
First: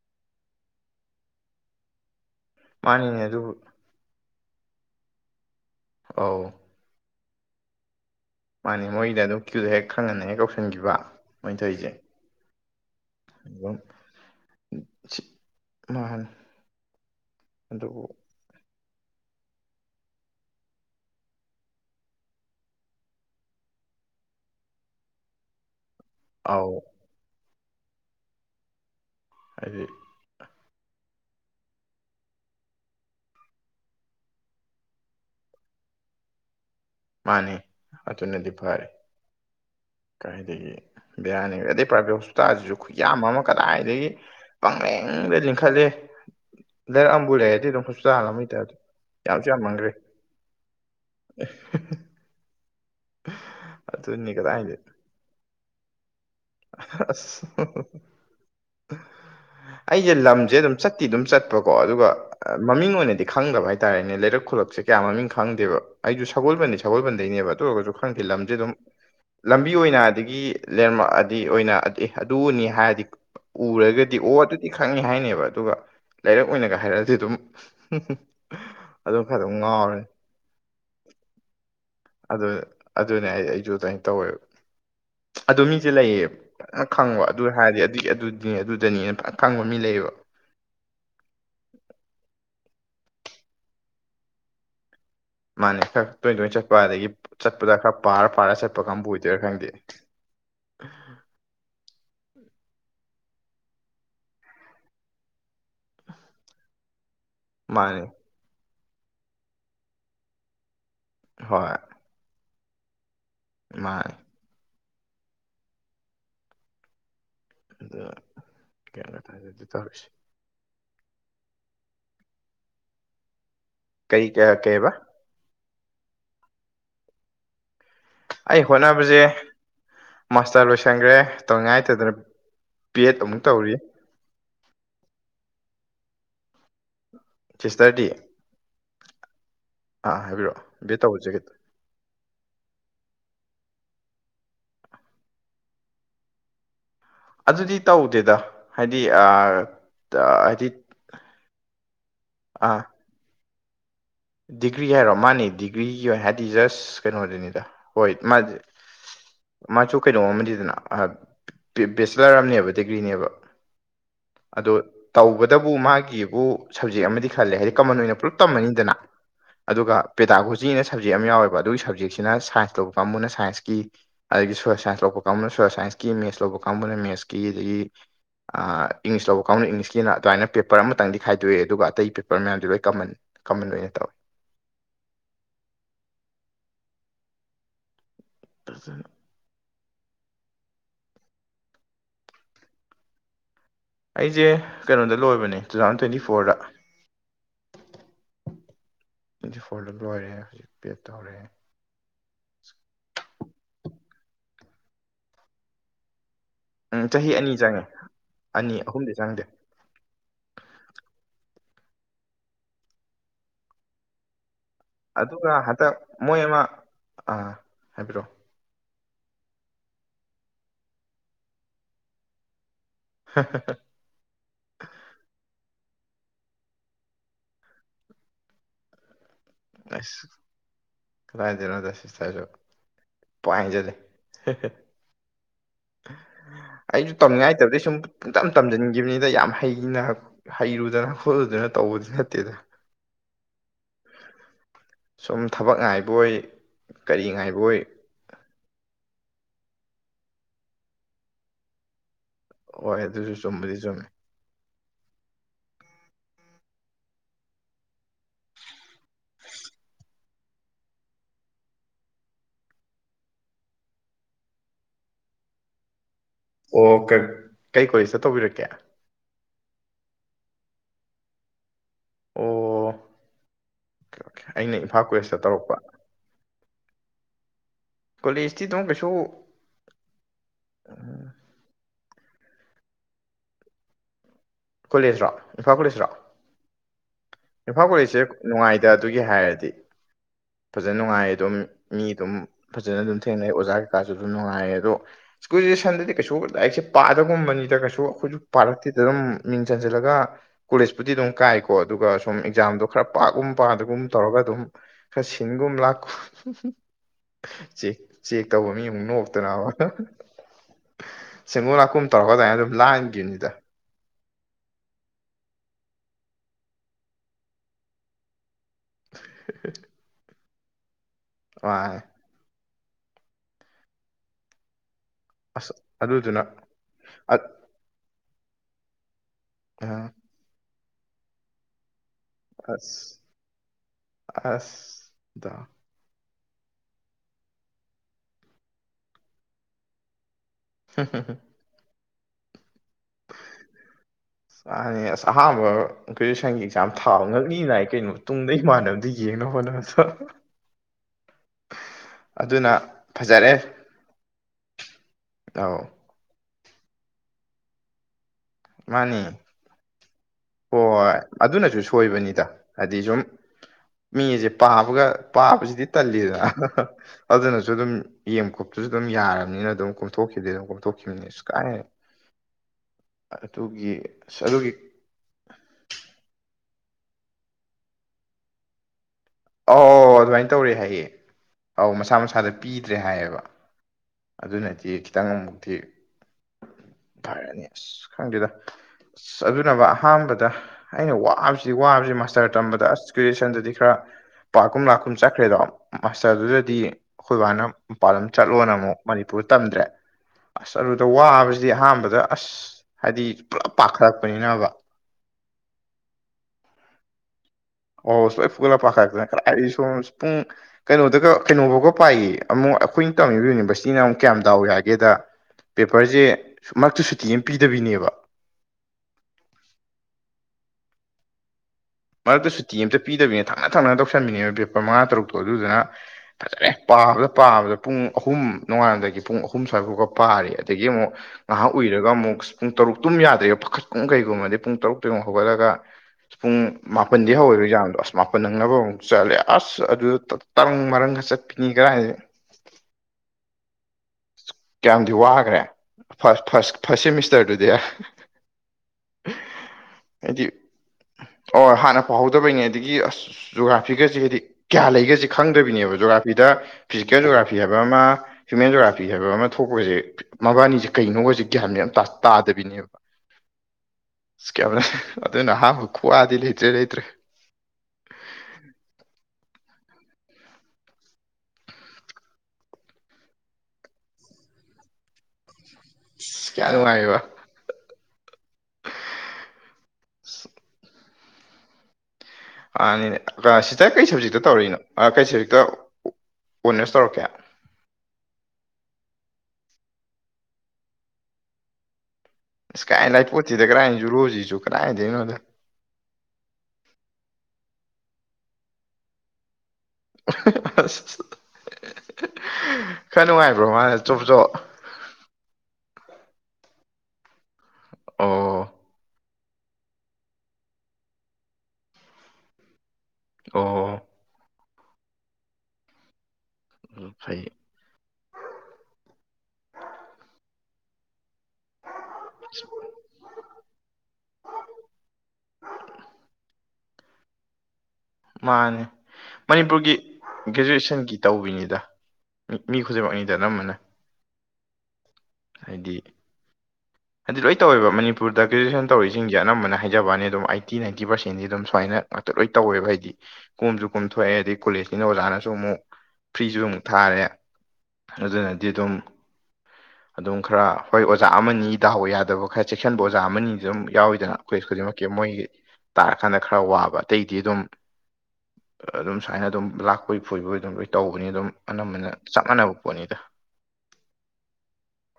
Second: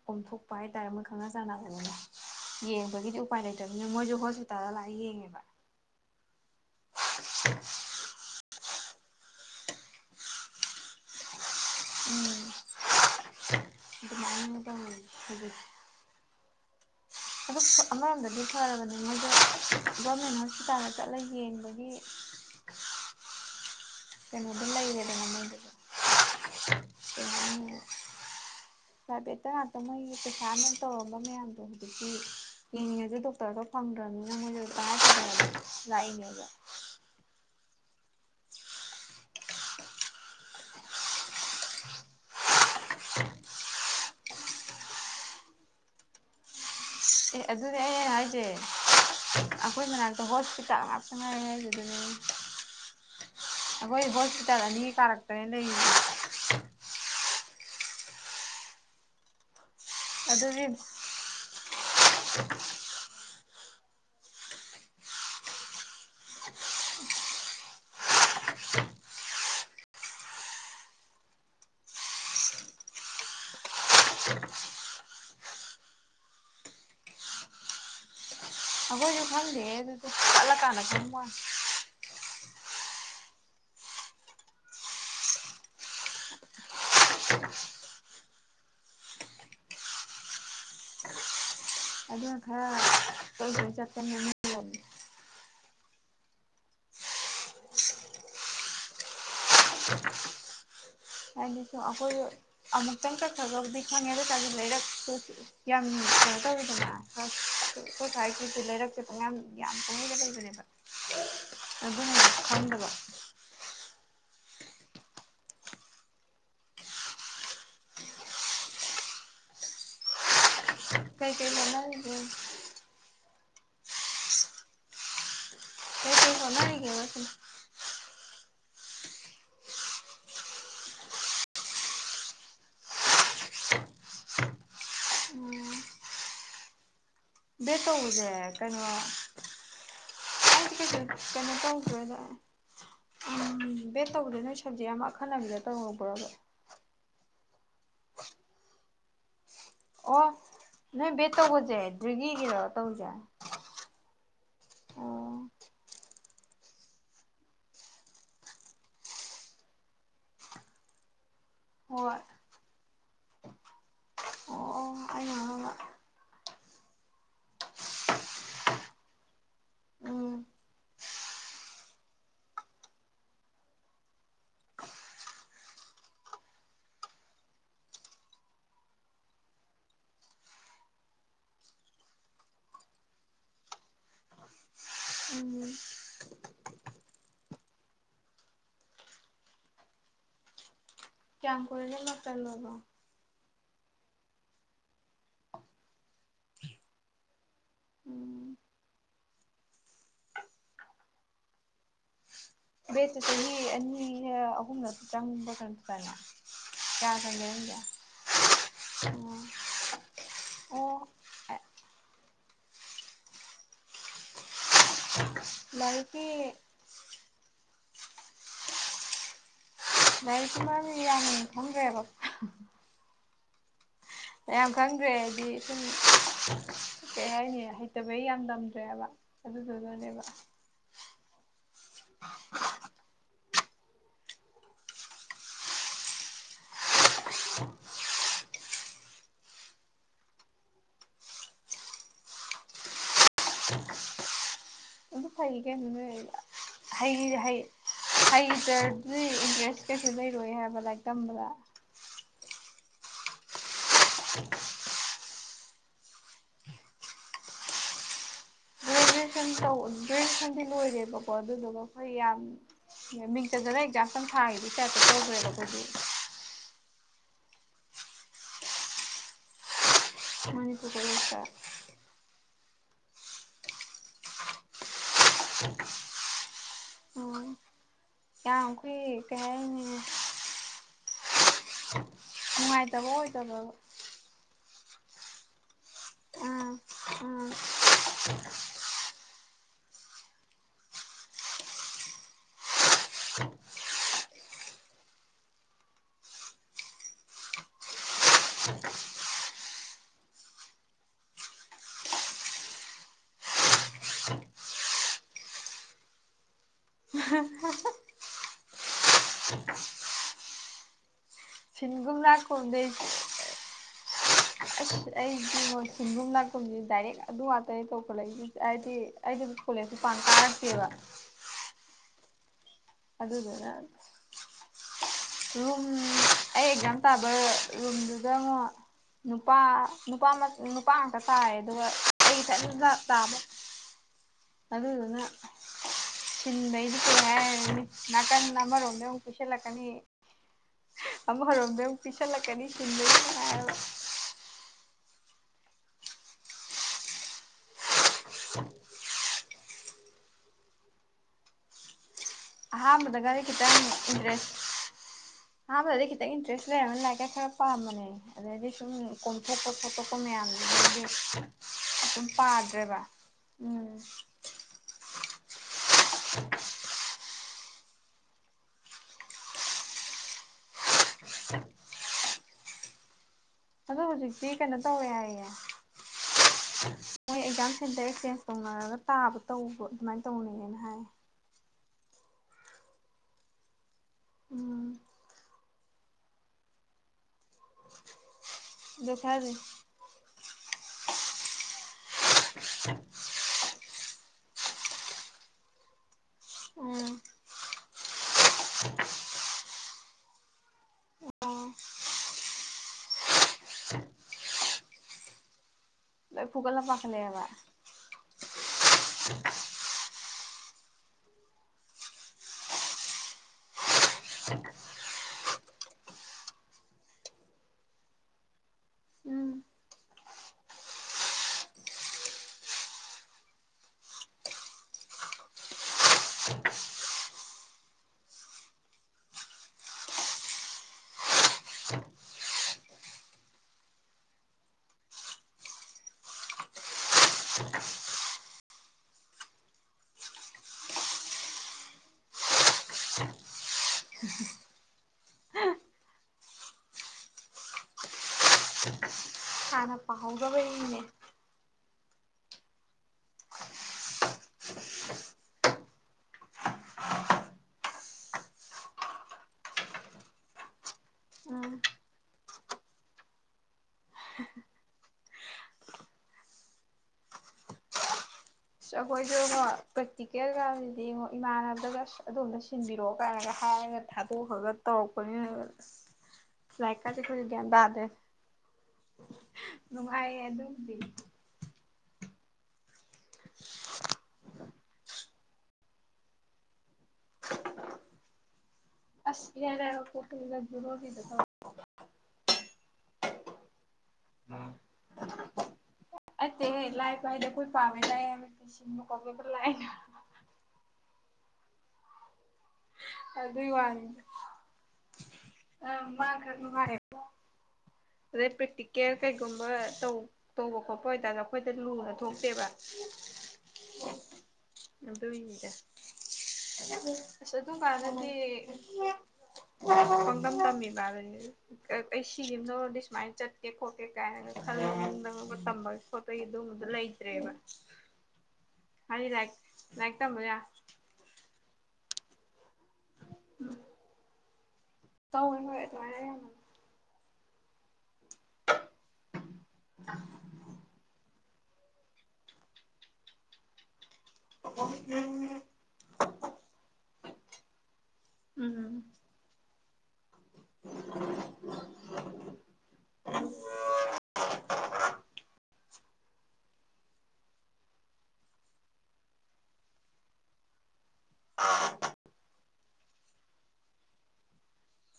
ꯀꯣꯝꯊꯣꯛꯄ ꯍꯥꯏꯇꯔꯦ ꯃꯣꯏ ꯈꯪꯅ ꯆꯥꯟꯅꯕꯅꯤꯅ ꯃꯥꯅꯤꯅꯦ ꯌꯦꯡꯕꯒꯤꯗꯤ ꯎꯄꯥꯏ ꯑꯗꯨꯕꯨ ꯂꯩꯇꯕꯅꯤꯅ ꯃꯣꯏꯁꯨ ꯍꯣꯁꯄꯤꯇꯥꯜꯗ ꯂꯥꯛꯑ ꯌꯦꯡꯉꯦꯕ ꯑꯥꯎ *inaudible* ꯃꯥꯅꯤ ꯃꯣꯏꯒꯤꯗ ꯑꯗꯨꯝ ꯀ꯭ꯌꯨꯗꯣ ꯈꯔ ꯉꯟꯅ ꯍꯦꯛ ꯀꯧꯁꯟꯈꯤꯕ ꯃꯣꯏꯅ ꯇꯧꯔꯤꯁꯦ ꯑꯗꯨꯝ ꯑꯗꯨꯃꯥꯏꯅ ꯇꯧꯏ ꯁꯤ ꯑꯗꯨꯅꯤ ꯃꯥꯅꯤ ꯑꯗꯨ ꯑꯗꯨꯕꯨ ꯑꯃꯔꯣꯝꯗꯗꯤ ꯐꯔꯕꯅꯤ ꯃꯣꯏꯗ ꯒꯣꯔꯃꯦꯟ ꯍꯣꯁꯄꯤꯇꯥꯜꯗ ꯆꯠꯂ ꯌꯦꯡꯕꯒꯤ ꯀꯩꯅꯣꯗꯤ ꯂꯩꯔꯦꯗꯅ ꯃꯣꯏꯗꯖꯨ ꯑꯥꯎ ꯄ꯭ꯔꯥꯏꯚꯦꯠꯇ ꯉꯥꯛꯇ ꯍꯥꯏꯗꯤ ꯃꯣꯏꯒꯤ ꯄꯩꯁꯥꯅ ꯇꯧꯔꯝꯕ ꯃꯌꯥꯝꯗꯣ ꯍꯧꯖꯤꯛꯇꯤ ꯌꯦꯡꯅꯤꯡꯉꯁꯨ ꯗꯣꯛꯇꯔꯗꯣ ꯐꯪꯗ꯭ꯔꯝꯅꯤꯅ ꯃꯣꯏꯗꯁꯨ ꯇꯉꯥꯏꯐꯗꯅ ꯂꯥ ꯏ ꯅꯦꯕ ꯑꯗꯨꯅꯗꯤ ꯐꯔꯦ *unintelligible* ꯀꯥꯏꯗꯒꯤ ꯕꯦꯌꯥꯅꯤ ꯑꯗꯩ ꯄ꯭ꯔꯥꯏꯚꯦꯠ ꯍꯣꯁꯄꯤꯇꯥꯜꯁꯤꯁꯨ ꯈꯨꯌꯥꯝ ꯑꯃ ꯀꯗꯥꯏꯗꯒꯤ ꯄꯪꯂꯦꯞ ꯂꯤꯡꯗꯤ ꯂꯤꯡꯈꯠꯂꯤ *inaudible* ꯑꯦ ꯑꯗꯨꯗꯤ ꯑꯩ ꯑꯃ ꯍꯥꯏꯖꯦ ꯂꯩꯇꯔꯗꯤ ꯌꯥꯝꯁꯨ ꯑꯈꯣꯏ ꯌꯥꯝꯃꯟꯈ꯭ꯔꯦ ꯃꯅꯥꯛꯇ ꯍꯣꯁꯄꯤꯇꯥꯜ ꯉꯥꯛꯇ ꯉꯥꯏꯔꯦ ꯍꯥꯏꯖꯦ *unintelligible* ꯑꯈꯣꯏ ꯑꯗꯨꯅꯤ ꯍꯣꯁꯄꯤꯇꯥꯜ ꯀꯗꯥꯏꯗꯩ ꯑꯅꯤꯒꯤ ꯀꯥꯔꯛꯇꯅꯦ ꯂꯩ ꯑꯁ ꯍꯥ ꯍꯥ ꯍꯥ ꯑꯩꯖꯦ ꯂꯝꯖꯦ ꯑꯗꯨꯗꯤ ꯑꯗꯨꯝ ꯆꯠꯇꯤ ꯑꯗꯨꯝ ꯆꯠꯄꯀꯣ ꯑꯗꯨꯒ ꯃꯃꯤꯡ ꯑꯣꯏꯅꯗꯤ ꯈꯪꯗꯕ ꯍꯥꯏꯇꯥꯔꯦꯅꯦ ꯂꯩꯔꯛ ꯈꯨꯂꯛꯁꯦ ꯀꯌꯥ ꯃꯃꯤꯡ ꯈꯪꯗꯦꯕ ꯑꯩꯁꯨ ꯁꯒꯣꯜꯕꯟꯗꯤ ꯁꯒꯣꯜꯕꯟꯗꯩꯅꯦꯕ ꯇ ꯑꯣꯏꯔꯒꯁꯨ ꯈꯪꯗꯦ ꯂꯝꯁꯦ ꯑꯗꯨꯝ ꯂꯝꯕꯤ ꯑꯣꯏꯅ ꯑꯗꯒꯤ ꯂꯦꯟꯃꯥꯛ ꯗꯤ ꯑꯣꯏꯅ ꯗꯤ ꯑꯗꯨꯅꯤ ꯍꯥꯏꯔꯗꯤ ꯎꯔꯒꯗꯤ ꯑꯣ ꯑꯗꯨꯗꯤ ꯈꯪꯅꯤ ꯍꯥꯏꯅꯦꯕ ꯑꯗꯨꯒ ꯂꯩꯔꯛ ꯑꯣꯏꯅꯒ ꯍꯥꯏꯔꯛꯑꯗꯤ ꯑꯗꯨꯝ ꯈꯣꯏꯖꯨ ꯈꯔ ꯑꯗꯨꯝ ꯈꯪꯗꯦꯍꯦ ꯉꯥꯎꯔꯅꯤ ꯑꯗꯨꯗꯤ ꯆꯠꯂ ꯀꯥꯟꯗ ꯈꯪꯕ꯭ꯋꯥꯅꯤ ꯑꯗꯨ ꯑꯗꯨꯅꯦ ꯍꯥꯏꯗꯤ ꯑꯩꯖꯨ ꯑꯗꯨꯃꯥꯏꯅ ꯇꯧꯋꯦꯕ ꯑꯗ ꯃꯤꯁꯦ ꯂꯩꯌꯦꯕ ꯐꯖꯅ ꯈꯪꯕ ꯑꯗꯨ ꯍꯥꯏꯔꯗꯤ ꯑꯗꯨꯏꯗꯤ ꯑꯗꯨꯅꯤ ꯑꯗꯨꯗꯅꯤꯅ ꯐꯟ ꯈꯪꯕ ꯃꯤ ꯂꯩꯌꯦꯕ ꯑꯗꯨꯅ ꯈ꯭ꯔ ꯇꯣꯏꯇꯣꯏ ꯆꯠꯄ ꯃꯤ ꯂꯩ ꯃꯥꯅꯦ ꯈꯔ ꯇꯣꯏ ꯇꯣꯏꯅ ꯆꯠꯄ ꯑꯗꯒꯤ ꯆꯠꯄꯗ ꯈꯔ ꯄꯥꯔꯥ ꯄꯥꯔꯥ ꯆꯠꯄ ꯀꯥꯡꯕꯨ ꯑꯣꯏꯗꯣꯏꯔꯥ ꯈꯪꯗꯦ *unintelligible* ꯍꯥꯏꯗꯤꯁꯨ ꯑꯩꯈꯣꯏꯖꯨ ꯑꯃꯨꯛꯇꯪ ꯆꯈ꯭ꯔꯒꯕꯨꯗꯤ ꯈꯪꯉꯦ ꯗꯣꯇꯥꯁꯨ ꯂꯩꯔꯛ ꯁꯨ ꯌꯥꯝ ꯀꯩꯅꯣ ꯇꯧꯏꯗꯅ ꯃꯥꯅꯦ ꯑꯩꯈꯣꯏ ꯁ꯭ꯋꯥꯏꯒꯤꯗꯤ ꯂꯩꯔꯛꯁꯦ ꯄꯪꯌꯥꯝꯗ ꯌꯥꯝ ꯄꯪꯂꯩꯗ ꯂꯩꯕꯅꯦꯕ ꯑꯗꯨꯅ ꯅꯦ ꯈꯪꯗꯕ ꯃꯥ ꯑꯗ ꯀꯌꯥꯗꯗꯤ ꯇꯧꯔꯤꯁꯤ ꯀꯩ ꯀꯩ ꯉꯥꯡꯅꯔꯤꯕꯣ ꯀꯩ ꯀ ꯀꯩꯑꯕ ꯀꯩ ꯀꯩ ꯍꯣꯠꯅꯔꯤꯒꯦꯕ ꯁꯨꯝ ꯑꯩ ꯍꯣꯠꯅꯕꯖꯦ ꯃꯥꯁꯇꯔ ꯂꯣꯏꯁꯟꯈ꯭ꯔꯦ ꯇꯧꯉꯥꯏꯇꯗꯅ ꯕꯤꯑꯦꯗ ꯑꯃꯨꯛ ꯇꯧꯔꯤ ꯎꯝ ꯕꯦꯗ ꯁꯤꯁꯇꯔꯗꯤ ꯇꯧꯕꯖꯦ ꯀꯩꯅꯣ ꯑꯥ ꯍꯥꯏꯕꯤꯔꯛꯑꯣ ꯑꯩꯗꯤ ꯕꯤ ꯀꯩꯁꯨ ꯑꯦꯗ ꯇꯧꯕꯁꯦ ꯀꯩꯅꯣ ꯀꯩ- ꯇꯧꯒꯤꯔꯣꯏꯗ ꯎꯝ ꯕꯦꯠ ꯇꯧꯕꯗ ꯅꯣꯏ ꯁꯕꯖꯦꯛ ꯑꯃ ꯑꯈꯟꯅꯕꯤꯗꯣ ꯇꯧꯕ꯭ꯔꯕ ꯑꯗꯨꯗꯤ ꯇꯧꯗꯦꯗ ꯍꯥꯏꯗꯤ ꯑ ꯑꯣ ꯅꯣꯏ ꯕꯦꯠ ꯇꯧꯕꯖꯦ ꯗ꯭ꯔꯤꯒꯤ ꯒꯤꯔꯣ ꯑꯥ ꯇꯧꯏꯖꯦ ꯗꯤꯒ꯭ꯔꯤ ꯍꯥꯏꯔꯣ ꯃꯥꯅꯦ ꯗꯤꯒ꯭ꯔꯤꯒꯤ ꯑꯣꯏꯅ ꯍꯥꯏꯗꯤ ꯖꯁ ꯀꯩꯅꯣꯗꯨꯅꯤꯗ ꯍꯣꯏ ꯃꯥꯖꯦ ꯃꯥꯁꯨ ꯀꯩꯅꯣꯝ ꯑꯃꯗꯤꯗꯅ ꯍꯣꯏ ꯕꯦꯆꯤꯂꯔ ꯑꯃꯅꯦꯕ ꯗꯤꯒ꯭ꯔꯤꯅꯦꯕ ꯑꯣ ꯑꯗꯣ ꯑꯣ ꯇꯧꯕꯇꯕꯨ ꯑꯩꯅ ꯃꯥꯒꯤꯕꯨ ꯁꯞꯖꯦꯛ ꯑꯃꯗꯤ ꯈꯜꯂꯦ ꯍꯥꯏꯗꯤ ꯀꯃꯟ ꯑꯣꯏꯅ ꯄꯨꯂꯞ ꯇꯝꯃꯅꯤꯗꯅ ꯎꯝ ꯁꯞꯖꯦꯛ ꯑꯃ ꯌꯥꯎꯋꯦꯕ ꯑꯗꯨꯒꯤ ꯁꯞꯖꯦꯛꯁꯤꯅ ꯁꯥꯏꯟꯁ ꯂꯧꯕ ꯀꯥꯡꯕꯨꯅ ꯁꯥꯏꯟꯁꯀꯤ ꯑꯗꯒꯤ ꯁꯣꯁꯦꯜ ꯁꯥꯏꯟꯁ ꯂꯧꯕ ꯀꯥꯡꯕꯨꯅ ꯁꯣꯁꯦꯜ ꯁꯥꯏꯟꯁꯀꯤ ꯀꯤ ꯃꯦꯠꯁ ꯂꯧꯕ ꯀꯥꯡꯕꯨꯅ ꯃꯦꯠꯁꯀꯤ ꯑꯗꯒꯤ ꯑ ꯏꯪꯂꯤꯁ ꯂꯧꯕ ꯀꯥꯡꯎꯅ ꯏꯪꯂꯤꯁꯀꯤꯅ ꯑꯗꯨꯃꯥꯏꯅ ꯄꯦꯄꯔ ꯑꯃꯇꯪꯗꯤ ꯈꯥꯏꯗꯣꯛꯑꯦ ꯑꯗꯨꯒ ꯑꯇꯩ ꯄꯦꯄꯔ ꯃꯌꯥꯝꯗꯤ ꯂꯣꯏ ꯀꯃꯟ ꯀꯃꯟ ꯑꯣꯏꯌꯦ ꯎꯝ ꯑꯩꯖꯦ ꯀꯌꯥꯝ ꯀꯨꯏꯔꯒꯦ ꯃꯥꯁꯇꯔ ꯂꯣꯏꯕ ꯑꯩꯁꯦ ꯀꯩꯅꯣꯗ ꯂꯣꯏꯕꯅꯦ ꯇꯨ ꯊꯥꯎꯖꯟ ꯇ꯭ꯋꯦꯟꯇꯤ ꯐꯣꯔꯗ ꯎꯝ ꯇ꯭ꯋꯦꯟꯇꯤ ꯐꯣꯔꯗ ꯂꯣꯏꯔꯦ ꯍꯧꯖꯤꯛ ꯕꯦꯠ ꯇꯧꯔꯦ ꯕꯦꯠꯇꯤ ꯆꯍꯤ ꯑꯅꯤꯔ ꯑꯍꯨꯝꯂ ꯆꯪꯕ꯭ꯔꯥ ꯀꯩꯅꯣꯝ ꯇꯧꯗꯥꯏꯅꯦ ꯎꯝ ꯀꯌꯥ ꯆꯍꯤ ꯆꯪꯒꯦ ꯑꯅꯤ ꯅꯪꯒꯤ ꯆꯪꯉꯦ ꯑꯅꯤ ꯑꯍꯨꯝꯗꯤ ꯎꯝ ꯆꯪꯗꯦ ꯑꯣ ꯑꯩ ꯑꯗꯨꯒ ꯍꯟꯗꯛ ꯂꯥꯏꯔꯤꯛꯀꯤ ꯃꯣꯏ ꯑꯃ ꯑ ꯍꯥꯏꯕꯤꯔꯛꯑꯣ ꯂꯥꯏꯔꯤꯛꯀꯤ ꯃꯔꯝꯗ ꯌꯥꯝ ꯈꯪꯗ꯭ꯔꯦꯕ ꯍ ꯍ ꯍ ꯌꯥꯝ ꯈꯪꯗ꯭ꯔꯦ ꯍꯥꯏꯗꯤ ꯁꯨꯝ ꯀꯩ ꯍꯥꯏꯅꯤ ꯍꯩꯇꯕꯩ ꯌꯥꯝ ꯇꯝꯗ꯭ꯔꯦꯕ ꯑꯗꯨꯗꯨꯅꯅꯦꯕ ꯑꯁ ꯀꯗꯥꯏꯗꯩꯅꯣꯗ ꯁꯤꯁꯇꯔꯖꯨ ꯄꯨꯍꯥꯏ ꯍꯥꯏꯖꯤꯜꯂꯦ ꯍꯦ ꯍꯦ ꯑꯩꯁꯨ ꯇꯝꯅꯤꯡꯉꯥꯏ ꯂꯩꯇꯕꯗꯒꯤ ꯁꯨꯝ ꯄꯨꯡꯇꯝ ꯇꯝꯁꯤꯟꯒꯤꯕꯅꯤꯗ ꯌꯥꯝ ꯍꯩꯅ ꯍꯩꯔꯨꯗꯅ ꯈꯣꯠꯂꯨꯗꯅ ꯇꯧꯕꯗꯤ ꯅꯠꯇꯦꯗ ꯑꯗꯨ ꯁꯨꯝ ꯐꯩ ꯊꯕꯛ ꯀꯩꯅꯣ ꯅꯣꯏꯒꯤꯗꯣ ꯉꯥꯏꯕꯣꯏ ꯍꯩ ꯀꯔꯤ ꯍꯩ ꯉꯥꯏꯕꯣꯏ ꯍꯩꯇ꯭ꯔ ꯅꯣꯏ ꯏꯟꯇ꯭ꯔꯦꯁ ꯀꯩꯁꯨ ꯂꯩꯔꯣꯏ ꯍꯥꯏꯕ ꯂꯥꯏꯔꯤꯛ ꯇꯝꯕꯗ ꯍꯣꯏ ꯑꯗꯨꯁꯨ ꯆꯨꯝꯕꯨꯗꯤ ꯆꯨꯝꯃꯦ *inaudible* ꯒ꯭ꯔꯦꯖꯨꯌꯦꯁꯟ ꯇꯧ ꯒ꯭ꯔꯦꯖꯨꯌꯦꯁꯟ ꯗꯤ ꯂꯣꯏꯔꯦꯕꯀꯣ ꯑꯗꯨꯗꯨꯒ ꯑꯩꯈꯣꯏ ꯌꯥꯝ ꯃꯤꯡꯆꯖꯟꯂꯒ ꯑꯦꯛꯖꯥꯝ ꯇꯪ ꯊꯥꯏꯌꯦꯕ ꯇꯥꯏꯞꯇ ꯇꯧꯈ꯭ꯔꯦꯕ ꯑꯈꯣꯏꯗꯤ ꯑꯣ ꯀꯩ ꯀꯩ ꯀꯣꯂꯦꯁꯇ ꯇꯧꯕꯤꯔꯛꯀꯦ ꯃꯅꯤꯄꯨꯔ ꯀꯣꯂꯦꯁꯇ ꯑꯣ ꯑꯣꯀꯦ ꯑꯣꯀꯦ ꯑꯩꯅ ꯏꯝꯐꯥꯜ ꯀꯣꯂꯦꯁꯇ ꯇꯧꯔꯛꯄ ꯎꯝ ꯀꯣꯂꯦꯖꯇꯤ ꯌꯥꯝ ꯑꯗꯨꯝ ꯈꯨꯏ ꯀꯩꯁꯨ ꯀꯩ ꯍꯥꯏꯅꯤ ꯎꯝ, ꯅꯨꯡꯉꯥꯏꯇꯕ ꯑꯣꯏꯗꯕ꯭ꯔꯥꯕ ꯀꯣꯂꯦꯖ ꯔꯣ ꯏꯝꯐꯥꯜ ꯀꯣꯂꯦꯁꯇꯔꯣ ꯑꯥ ꯑꯥ ꯏꯝꯐꯥꯜ ꯀꯣꯂꯦꯁꯦ ꯅꯨꯡꯉꯥꯏꯗ ꯑꯗꯨꯒꯤ ꯍꯥꯏꯔꯗꯤ *inaudible* ꯐꯖꯅ ꯅꯨꯡꯉꯥꯏ ꯑꯗꯨꯝ ꯃꯤ ꯑꯗꯨꯝ ꯐꯖꯅ ꯑꯗꯨꯝ ꯊꯦꯡꯅꯩ ꯑꯣꯖꯥ ꯀꯩꯀꯥꯁꯨ ꯑꯗꯨꯝ ꯅꯨꯡꯉꯥꯏꯌꯦ ꯑꯗꯣ ꯒ꯭ꯔꯦꯖꯨꯌꯦꯁꯟꯗꯗꯤ ꯀꯩꯁꯨ ꯂꯥꯏꯔꯤꯛꯁꯦ ꯄꯥꯗꯒꯨꯝꯕꯅꯤꯗ ꯀꯩꯁꯨ ꯑꯩꯈꯣꯏꯁꯨ ꯄꯥꯔꯛꯇꯦꯗ ꯑꯗꯨꯝ ꯃꯤꯡ ꯆꯟꯁꯤꯜꯂꯒ ꯀꯣꯂꯦꯁꯄꯨꯗꯤ ꯑꯗꯨꯝ ꯀꯥꯏꯀꯣ ꯑꯗꯨꯒ ꯁꯨꯝ ꯑꯦꯛꯖꯥꯝꯗꯣ ꯈꯔ ꯄꯥꯒꯨꯝ ꯄꯥꯗꯒꯨꯝ ꯇꯧꯔꯒ ꯑꯗꯨꯝ ꯈꯔ ꯁꯤꯟꯒꯨꯝ ꯂꯥꯛ ꯍꯝ ꯍꯝ ꯆꯦꯛ ꯆꯦꯛ ꯇꯧꯕ ꯃꯤ ꯑꯃꯨꯛ ꯅꯣꯛꯇꯅꯕ ꯁꯦꯡꯉꯣ ꯂꯥꯛ ꯁꯤꯟꯒꯨꯝ ꯇꯧꯔꯒ ꯑꯗꯨꯃꯥꯏꯅ ꯑꯗꯨꯝ ꯂꯥꯟꯒꯤꯕꯅꯤꯗ ꯑꯁ ꯑꯩꯖꯨ ꯉꯣ ꯁꯤꯟꯒꯨꯝ ꯂꯥꯛꯀꯨꯝ ꯅꯤ ꯗꯥꯏꯔꯦꯛ ꯑꯗꯨ ꯉꯥꯛꯇꯅꯦ ꯇꯧꯈꯠꯂꯛꯏꯁꯦ ꯍꯥꯏꯗꯤ ꯑꯩꯗꯨ ꯀꯣꯂꯦꯖꯇꯨ ꯄꯥꯛꯅ ꯀꯔꯛꯇꯦꯕ ꯅꯨꯡꯉꯥꯢ ꯑꯗꯨꯗꯨꯅ ꯑꯁ ꯔꯨꯝ ꯑꯗꯨꯗꯨꯅ ꯑꯩ ꯑꯦꯛꯖꯥꯞ ꯇꯥꯕ ꯑꯠ- ꯔꯨꯝꯗꯨꯗꯉꯣ ꯅꯨꯄꯥ ꯑ- ꯅꯨꯄꯥ ꯃꯠ ꯅꯨꯄꯥ ꯉꯥꯛꯇ ꯇꯥꯏꯑꯦ ꯑꯗꯨꯒ ꯑꯩ ꯏꯊꯟꯗ ꯑꯁ ꯇꯥꯕ ꯑꯁ ꯑꯗꯨꯗꯨꯅ ꯗꯥ ꯁꯤꯟꯕꯩꯗꯤ ꯀꯩ ꯍꯥꯏꯔꯨꯔꯅꯤ ꯅꯀꯟ ꯑꯃꯔꯣꯝꯗ ꯑꯃꯨꯛ ꯄꯤꯁꯟꯂꯛꯀꯅꯤ ꯑꯃꯔꯣꯝꯗꯩ ꯑꯃꯨꯛ ꯄꯤꯁꯟꯂꯛꯀꯅꯤ ꯍꯥꯔꯦꯍꯦ ꯑꯁ ꯑꯍꯥꯟꯕ ꯒ꯭ꯔꯦꯖꯨꯋꯦꯁꯟꯒꯤ ꯑꯦꯛꯖꯥꯝ ꯊꯥꯕ ꯉꯛꯂꯤ ꯅꯥꯏ ꯀꯩꯅꯣ ꯇꯨꯡꯗ ꯏꯃꯥꯟꯅꯕꯗ ꯌꯦꯡꯅꯕ ꯍꯣꯠꯅꯕꯗ *inaudible* ꯑꯗꯨꯅ ꯑꯍꯥꯟꯕꯗꯒꯗꯤ ꯐꯖꯔꯦ ꯈꯤꯇꯪ ꯏꯟꯇ꯭ꯔꯦꯁ ꯑꯧ ꯑꯍꯥꯟꯕꯗꯗꯤ ꯈꯤꯇꯪ ꯏꯟꯇ꯭ꯔꯦꯁ ꯁꯤꯗ ꯂꯩꯔ ꯂꯥꯏꯔꯤꯛꯀ ꯈꯔ ꯄꯥꯔꯝꯕꯅꯦꯕ ꯑꯗꯩꯗꯤ ꯁꯨꯝ ꯃꯥꯅꯤ ꯀꯣꯝꯊꯣꯛꯄ ꯈꯣꯠꯇꯣꯛ ꯍꯣꯏ ꯑꯗꯨꯅꯁꯨ ꯁꯨꯝ ꯁꯣꯏꯕꯅꯤꯗ ꯍꯥꯏꯗꯤ ꯄꯥꯗ꯭ꯔꯦꯕ ꯁꯨꯝ ꯎꯝ ꯃꯤꯖꯦ ꯄꯥꯕꯒ ꯄꯥꯕꯁꯤꯗꯤ ꯇꯜꯂꯤꯗꯅ ꯑꯗꯨꯅꯁꯨ ꯑꯗꯨꯨ ꯑꯗꯨꯝ ꯌꯦꯡ ꯈꯣꯠꯄꯁꯨ ꯑꯗꯨꯝ ꯌꯥꯔꯕꯅꯤꯅ ꯑꯗꯨꯝ ꯀꯣꯝꯊꯣꯛꯈꯤꯕꯗꯒꯤ ꯑꯗꯨꯝ ꯊꯣꯛꯈꯤꯕꯅꯤ ꯏꯁꯀꯥꯏ ꯑꯗꯣ ꯍꯧꯖꯤꯛꯇꯤ ꯀꯩꯅꯣ ꯇꯧꯋꯦ ꯍꯥꯏꯌꯦ ꯃꯣꯏ ꯑꯦꯛꯖꯥꯝ ꯁꯦꯟꯇꯔ ꯆꯦꯟꯖ ꯇꯧꯅꯔꯒ ꯇꯥꯕ ꯇꯧꯕ ꯑꯧ ꯑꯗꯨꯃꯥꯏꯅ ꯇꯧꯔꯦ ꯇꯧꯅꯤꯅ ꯍꯥꯏ ꯍꯥꯏꯌꯦ ꯑꯧ ꯃꯁꯥ ꯃꯁꯥꯗ ꯄꯤꯗ꯭ꯔꯦ ꯍꯥꯏꯌꯦꯕ ꯎꯝ ꯑꯗꯨꯅꯗꯤ ꯈꯤꯇꯪ ꯃꯨꯛꯇꯤ ꯐꯔꯅꯤ ꯑꯁ ꯈꯪꯗꯦꯗ ꯑꯗꯨ ꯑꯁ ꯈꯔꯗꯤ ꯑꯗꯨꯅꯕ ꯑꯍꯥꯟꯕꯗ ꯑꯩꯅ ꯋꯥꯕꯁꯤ ꯋꯥꯕꯁꯤ ꯃꯥꯁꯇꯔ ꯇꯝꯕꯗ ꯑꯁ ꯒ꯭ꯔꯦꯖꯨꯌꯦꯁꯟꯗꯗꯤ ꯈꯔ ꯄꯥꯛꯈꯨꯝ ꯂꯥꯛꯀꯨꯝ ꯆꯠꯈ꯭ꯔꯦꯗꯣ ꯃꯥꯁꯇꯔꯗꯨꯗꯗꯤ ꯎꯝ ꯑꯩꯈꯣꯏꯃꯥꯏꯅ ꯃꯄꯥꯟ ꯂꯝ ꯆꯠꯂꯣꯅ ꯑꯃꯨꯛ ꯃꯅꯤꯄꯨꯔ ꯇꯝꯗ꯭ꯔꯦ ꯑꯁ ꯑꯗꯨꯗ ꯑꯣ ꯋꯥꯕꯁꯤꯗꯤ ꯑꯍꯥꯟꯕꯗ ꯑꯁ ꯍꯥꯏꯕꯗꯤ ꯄꯨꯂꯞ ꯄꯥꯈꯠꯂꯛꯄꯅꯤꯅꯕ ꯂꯣꯏ ꯐꯨꯒꯠꯂ ꯄꯈꯠꯂꯛꯑꯦꯕ ꯑꯣ ꯁꯣꯌ ꯐꯨꯒꯠꯂ ꯄꯥꯈꯠꯂꯛꯇꯅ ꯀ ꯑꯩ ꯁꯣꯝ ꯄꯨꯡ ꯀꯩꯅꯣꯗꯒ ꯀꯩꯅꯣ ꯐꯥꯎꯒ ꯄꯥꯏꯌꯦ ꯑꯃꯨꯛ ꯑꯩꯈꯣꯏꯅ ꯇꯧꯃꯤꯕ ꯌꯨꯅꯤꯚꯔꯁꯤꯇꯤꯅ ꯑꯃꯨꯛ ꯀꯌꯥꯝ ꯗꯥꯎ ꯌꯥꯒꯦꯗ ꯄꯦꯄꯔꯁꯦ ꯃꯥꯔꯛꯇꯨ ꯁꯨꯇꯤ ꯑꯃ ꯄꯤꯗꯕꯤꯅꯦꯕ ꯎꯝ ꯃꯔꯛꯇ ꯁꯨꯇꯤ ꯑꯃꯝꯇ ꯄꯤꯗꯕꯤꯅꯤ ꯊꯪꯅ ꯊꯪꯅ ꯇꯧꯁꯟꯕꯤꯅꯦꯕ ꯄꯦꯄꯔ ꯃꯉꯥ ꯇꯔꯨꯛꯇꯣ ꯑꯗꯨꯗꯨꯅ ꯐꯖꯔꯦ ꯄꯥꯕꯗ ꯄꯥꯕꯗ ꯄꯨꯡ ꯑꯍꯨꯝ ꯅꯣꯡꯉꯥꯜꯂꯝꯗꯥꯏꯒꯤ ꯄꯨꯡ ꯑꯍꯨꯝ ꯁ꯭ꯋꯥꯏ ꯐꯥꯎꯕ ꯄꯥꯔꯦ ꯑꯗꯒꯤ ꯑꯃꯨꯛ ꯉꯥꯏꯍꯥꯛ ꯎꯏꯔ ꯑꯗꯨꯒ ꯑꯃꯨꯛ ꯄꯨꯡ ꯇꯔꯨꯛ ꯇꯨꯝ ꯌꯥꯗ꯭ꯔꯦꯕ ꯄꯥꯈꯠꯀꯨꯝ ꯀꯩꯒꯨꯝ ꯑꯗꯩ ꯄꯨꯡ ꯇꯔꯨꯛꯇꯩꯃꯨꯛ ꯍꯧꯒꯠꯂꯒ ꯄꯨꯡ ꯃꯥꯄꯟꯗꯩ ꯍꯧꯑꯦꯕ ꯑꯦꯛꯖꯥꯝꯗꯣ ꯑꯁ ꯃꯥꯄꯜ ꯅꯪꯅꯕ ꯑꯃꯨꯛ ꯆꯠꯂꯦ ꯑꯁ ꯑꯗꯨ ꯇꯔꯪ ꯃꯔꯪꯒ ꯆꯠꯄꯤꯅꯤꯒ ꯀꯥꯏꯗꯩꯩ *inaudible* ꯀꯌꯥꯝꯗꯤ ꯋꯥꯈ꯭ꯔꯦ ꯐ ꯐꯥꯔꯁ ꯐꯥꯔꯁ ꯁꯦꯃꯤꯁꯇꯔꯗꯗꯤ ꯍꯟꯅ ꯄꯥꯍꯧꯗꯕꯒꯤꯅꯦ ꯑꯣ ꯍꯥꯟꯅ ꯄꯍꯧꯗꯕꯒꯤꯅꯤ ꯑꯗꯒꯤ ꯑꯁ ꯖꯣꯒ꯭ꯔꯥꯐꯤꯒꯁꯦ ꯀꯌꯥ ꯂꯩꯒꯁꯦ ꯈꯪꯗꯕꯤꯅꯦꯕ ꯖꯣꯒ꯭ꯔꯥꯐꯤꯗ ꯐꯤꯖꯤꯀꯦꯜ ꯖꯣꯒ꯭ꯔꯥꯐꯤ ꯍꯥꯏꯕ ꯑꯃ ꯍ꯭ꯌꯨꯃꯦꯟ ꯖꯣꯒ꯭ꯔꯥꯐꯤ ꯍꯥꯏꯕ ꯑꯃ ꯊꯣꯛꯄꯁꯦ ꯃꯕꯥꯠꯅꯤꯁꯦ ꯀꯩꯅꯣꯁꯦ ꯎꯝ ꯒ꯭ꯌꯥꯟꯁ ꯇꯥꯗꯕꯤꯅꯦꯕ ꯀꯩꯕꯥ ꯑꯗꯨꯅ ꯑꯍꯥꯟꯕ ꯈꯨꯋꯥꯗꯤ ꯂꯩꯇ꯭ꯔꯦ ꯂꯩꯇ꯭ꯔꯦ *inaudible* ꯑꯩꯈꯣꯏꯁꯨ ꯀꯣ ꯄ꯭ꯔꯦꯛꯇꯤꯀꯦꯜꯒꯁꯤꯗꯤ ꯏꯃꯥꯟꯅꯕꯗꯒ ꯑꯗꯨ ꯁꯤꯟꯕꯤꯔꯛꯑꯣ ꯀꯥꯏꯅꯒ ꯍꯥꯏ ꯊꯥꯗꯣꯛꯈ꯭ꯔꯒ ꯇꯧꯔꯛꯄꯅꯤꯅ ꯀꯌꯥ ꯑꯁ ꯅꯨꯡꯉꯥꯏꯕ ꯂꯥꯏꯔꯤꯛꯀꯥꯥꯁꯦ ꯑꯩꯈꯣꯏꯁꯨ ꯒ꯭ꯌꯥꯟ ꯇꯥꯗ꯭ꯔꯦ ꯅꯨꯡꯉꯥꯏ ꯑꯁ ꯑꯗꯨꯝꯃꯗꯤ ꯃꯟꯅꯤꯅꯦ ꯁꯤꯁꯇꯔ ꯇꯧꯔꯛ ꯑꯦꯅꯣ ꯑꯥ ꯀꯩ ꯁꯕꯖꯦꯛ ꯇꯥ ꯑꯣꯔꯅꯔꯁ ꯇꯧꯔꯛꯀꯦ ꯑꯁ ꯏꯔꯥꯏ ꯂꯥꯏꯕ ꯄꯣꯠꯇꯅꯤꯗ ꯖꯨꯂꯣꯖꯤꯗ ꯇꯧꯔꯛꯄ ꯑꯁ ꯀꯥꯏ ꯂꯥꯏꯄꯣꯠꯇꯦꯗ ꯀꯥꯏ ꯖꯨꯂꯣꯖꯤꯁꯨ ꯀꯔꯥꯏꯗꯩꯅꯣꯗ ꯅꯠꯇꯦꯍꯦ ꯂꯥꯏꯕ *unintelligible* ꯍꯥ ꯍꯥ ꯑꯁ ꯍꯥ ꯍꯥ ꯍꯥ ꯈꯔ ꯅꯨꯡꯉꯥꯏꯕ꯭ꯔꯣ ꯑꯗꯨꯏ ꯉꯔꯡ ꯆꯣꯞ ꯆꯣꯞ ꯃꯈꯛ ꯅꯨꯡꯉꯥꯏ ꯑꯗꯩ ꯑꯣ ꯄꯦꯇ꯭ꯔꯤꯀꯦꯜ ꯀꯩꯒꯨꯝꯕ ꯇꯧꯕ ꯈꯣꯠꯄ ꯑꯣꯏꯇꯥꯗꯝ ꯑꯩꯈꯣꯏꯗ ꯂꯨꯅ ꯊꯣꯛꯇꯦꯕ ꯑꯣ ꯑꯗꯨꯒꯤꯅꯤꯗ ꯐꯩ ꯑꯗꯨꯝ ꯀꯟꯗꯗꯤ ꯄꯨꯡꯇꯝ ꯇꯝꯃꯤꯕꯗꯨꯅꯤ ꯑꯩ ꯁꯤꯁꯤꯝꯃ ꯂꯧꯔꯗꯤ ꯁꯨꯃꯥꯏꯅ ꯆꯠꯀꯦ ꯈꯣꯠꯀꯦ ꯀꯥꯏꯅꯒ ꯈꯜꯂꯒ ꯇꯝꯕꯒꯤ ꯈꯣꯄꯒꯤ ꯑꯗꯨꯒ ꯂꯩꯇ꯭ꯔꯦꯕ ꯃꯥꯅꯦ ꯍꯥꯏꯗꯤ ꯂꯥꯏꯔꯤꯛ ꯃꯅꯤꯄꯨꯔꯒꯤ ꯂꯥꯏꯔꯤꯛ ꯇꯝꯕꯗ ꯒ꯭ꯔꯦꯖꯨꯁꯟꯒꯤ ꯇꯧꯏꯅꯤꯗ ꯃꯤ ꯈꯨꯗꯤꯡꯃꯛꯅꯤꯗ ꯅꯝꯕꯅ ꯇꯧꯌꯦ ꯍꯣꯏ ꯑꯗꯨꯃꯥꯏꯅ ꯑꯌꯥꯝꯕꯅ ꯍꯥꯏꯗꯤ ꯂꯣꯏ ꯇꯧꯋꯕ ꯃꯅꯤꯄꯨꯔꯗ ꯒ꯭ꯔꯦꯖꯨꯌꯦꯁꯟ ꯇꯧꯔꯤꯁꯤꯡꯁꯦ ꯑꯅꯝꯕꯅ ꯍꯥꯏꯖꯕ ꯋꯥꯅꯦ ꯑꯗꯨꯝ ꯑꯥꯏꯇꯤ ꯅꯥꯏꯟꯇꯤ ꯄꯔꯁꯦꯟꯗꯤ ꯑꯗꯨꯝ ꯁꯨꯃꯥꯏꯅ ꯉꯥꯛꯇ ꯂꯣꯏ ꯇꯧꯋꯦꯕ ꯍꯥꯏꯗꯤ ꯀꯣꯝꯖꯨ ꯀꯣꯝꯊꯣꯛꯑꯦ ꯑꯗꯩ ꯀꯣꯂꯦꯖꯅꯤꯅ ꯑꯣꯖꯥꯅꯁꯨ ꯑꯃꯨꯛ ꯐ꯭ꯔꯤꯁꯨ ꯑꯃꯨꯛ ꯊꯥꯔꯦ ꯑꯗꯨꯅꯗꯤ ꯑꯗꯨꯝ ꯎꯝ ꯑꯗꯨꯝ ꯈꯔ ꯍꯣꯏ ꯑꯣꯖꯥ ꯑꯃꯅꯤ ꯗꯥꯎ ꯌꯥꯗꯕ ꯈꯔ ꯆꯦꯛꯁꯤꯟꯕ ꯑꯣꯖꯥ ꯑꯃꯅꯤꯁꯨ ꯑꯗꯨꯝ ꯌꯥꯎꯋꯤꯗꯅ ꯀꯣꯂꯦꯖ ꯈꯨꯗꯤꯡꯃꯛꯀꯤ ꯃꯣꯏꯒꯤ ꯇꯥꯔꯀꯥꯟꯗ ꯈꯔ ꯋꯥꯕ ꯑꯇꯩꯗꯤ ꯑꯗꯨꯝ ꯑꯗꯨꯝ ꯁꯨꯃꯥꯏꯅ ꯑꯗꯨꯝ ꯂꯥꯛꯄꯣꯏ ꯐꯣꯏꯕꯣꯏ ꯑꯗꯨꯝ ꯇꯧꯕꯅꯤ ꯑꯗꯨꯝ ꯑꯅꯝꯕꯅ ꯆꯞ ꯃꯥꯟꯅꯕ ꯄꯣꯠꯅꯤꯗ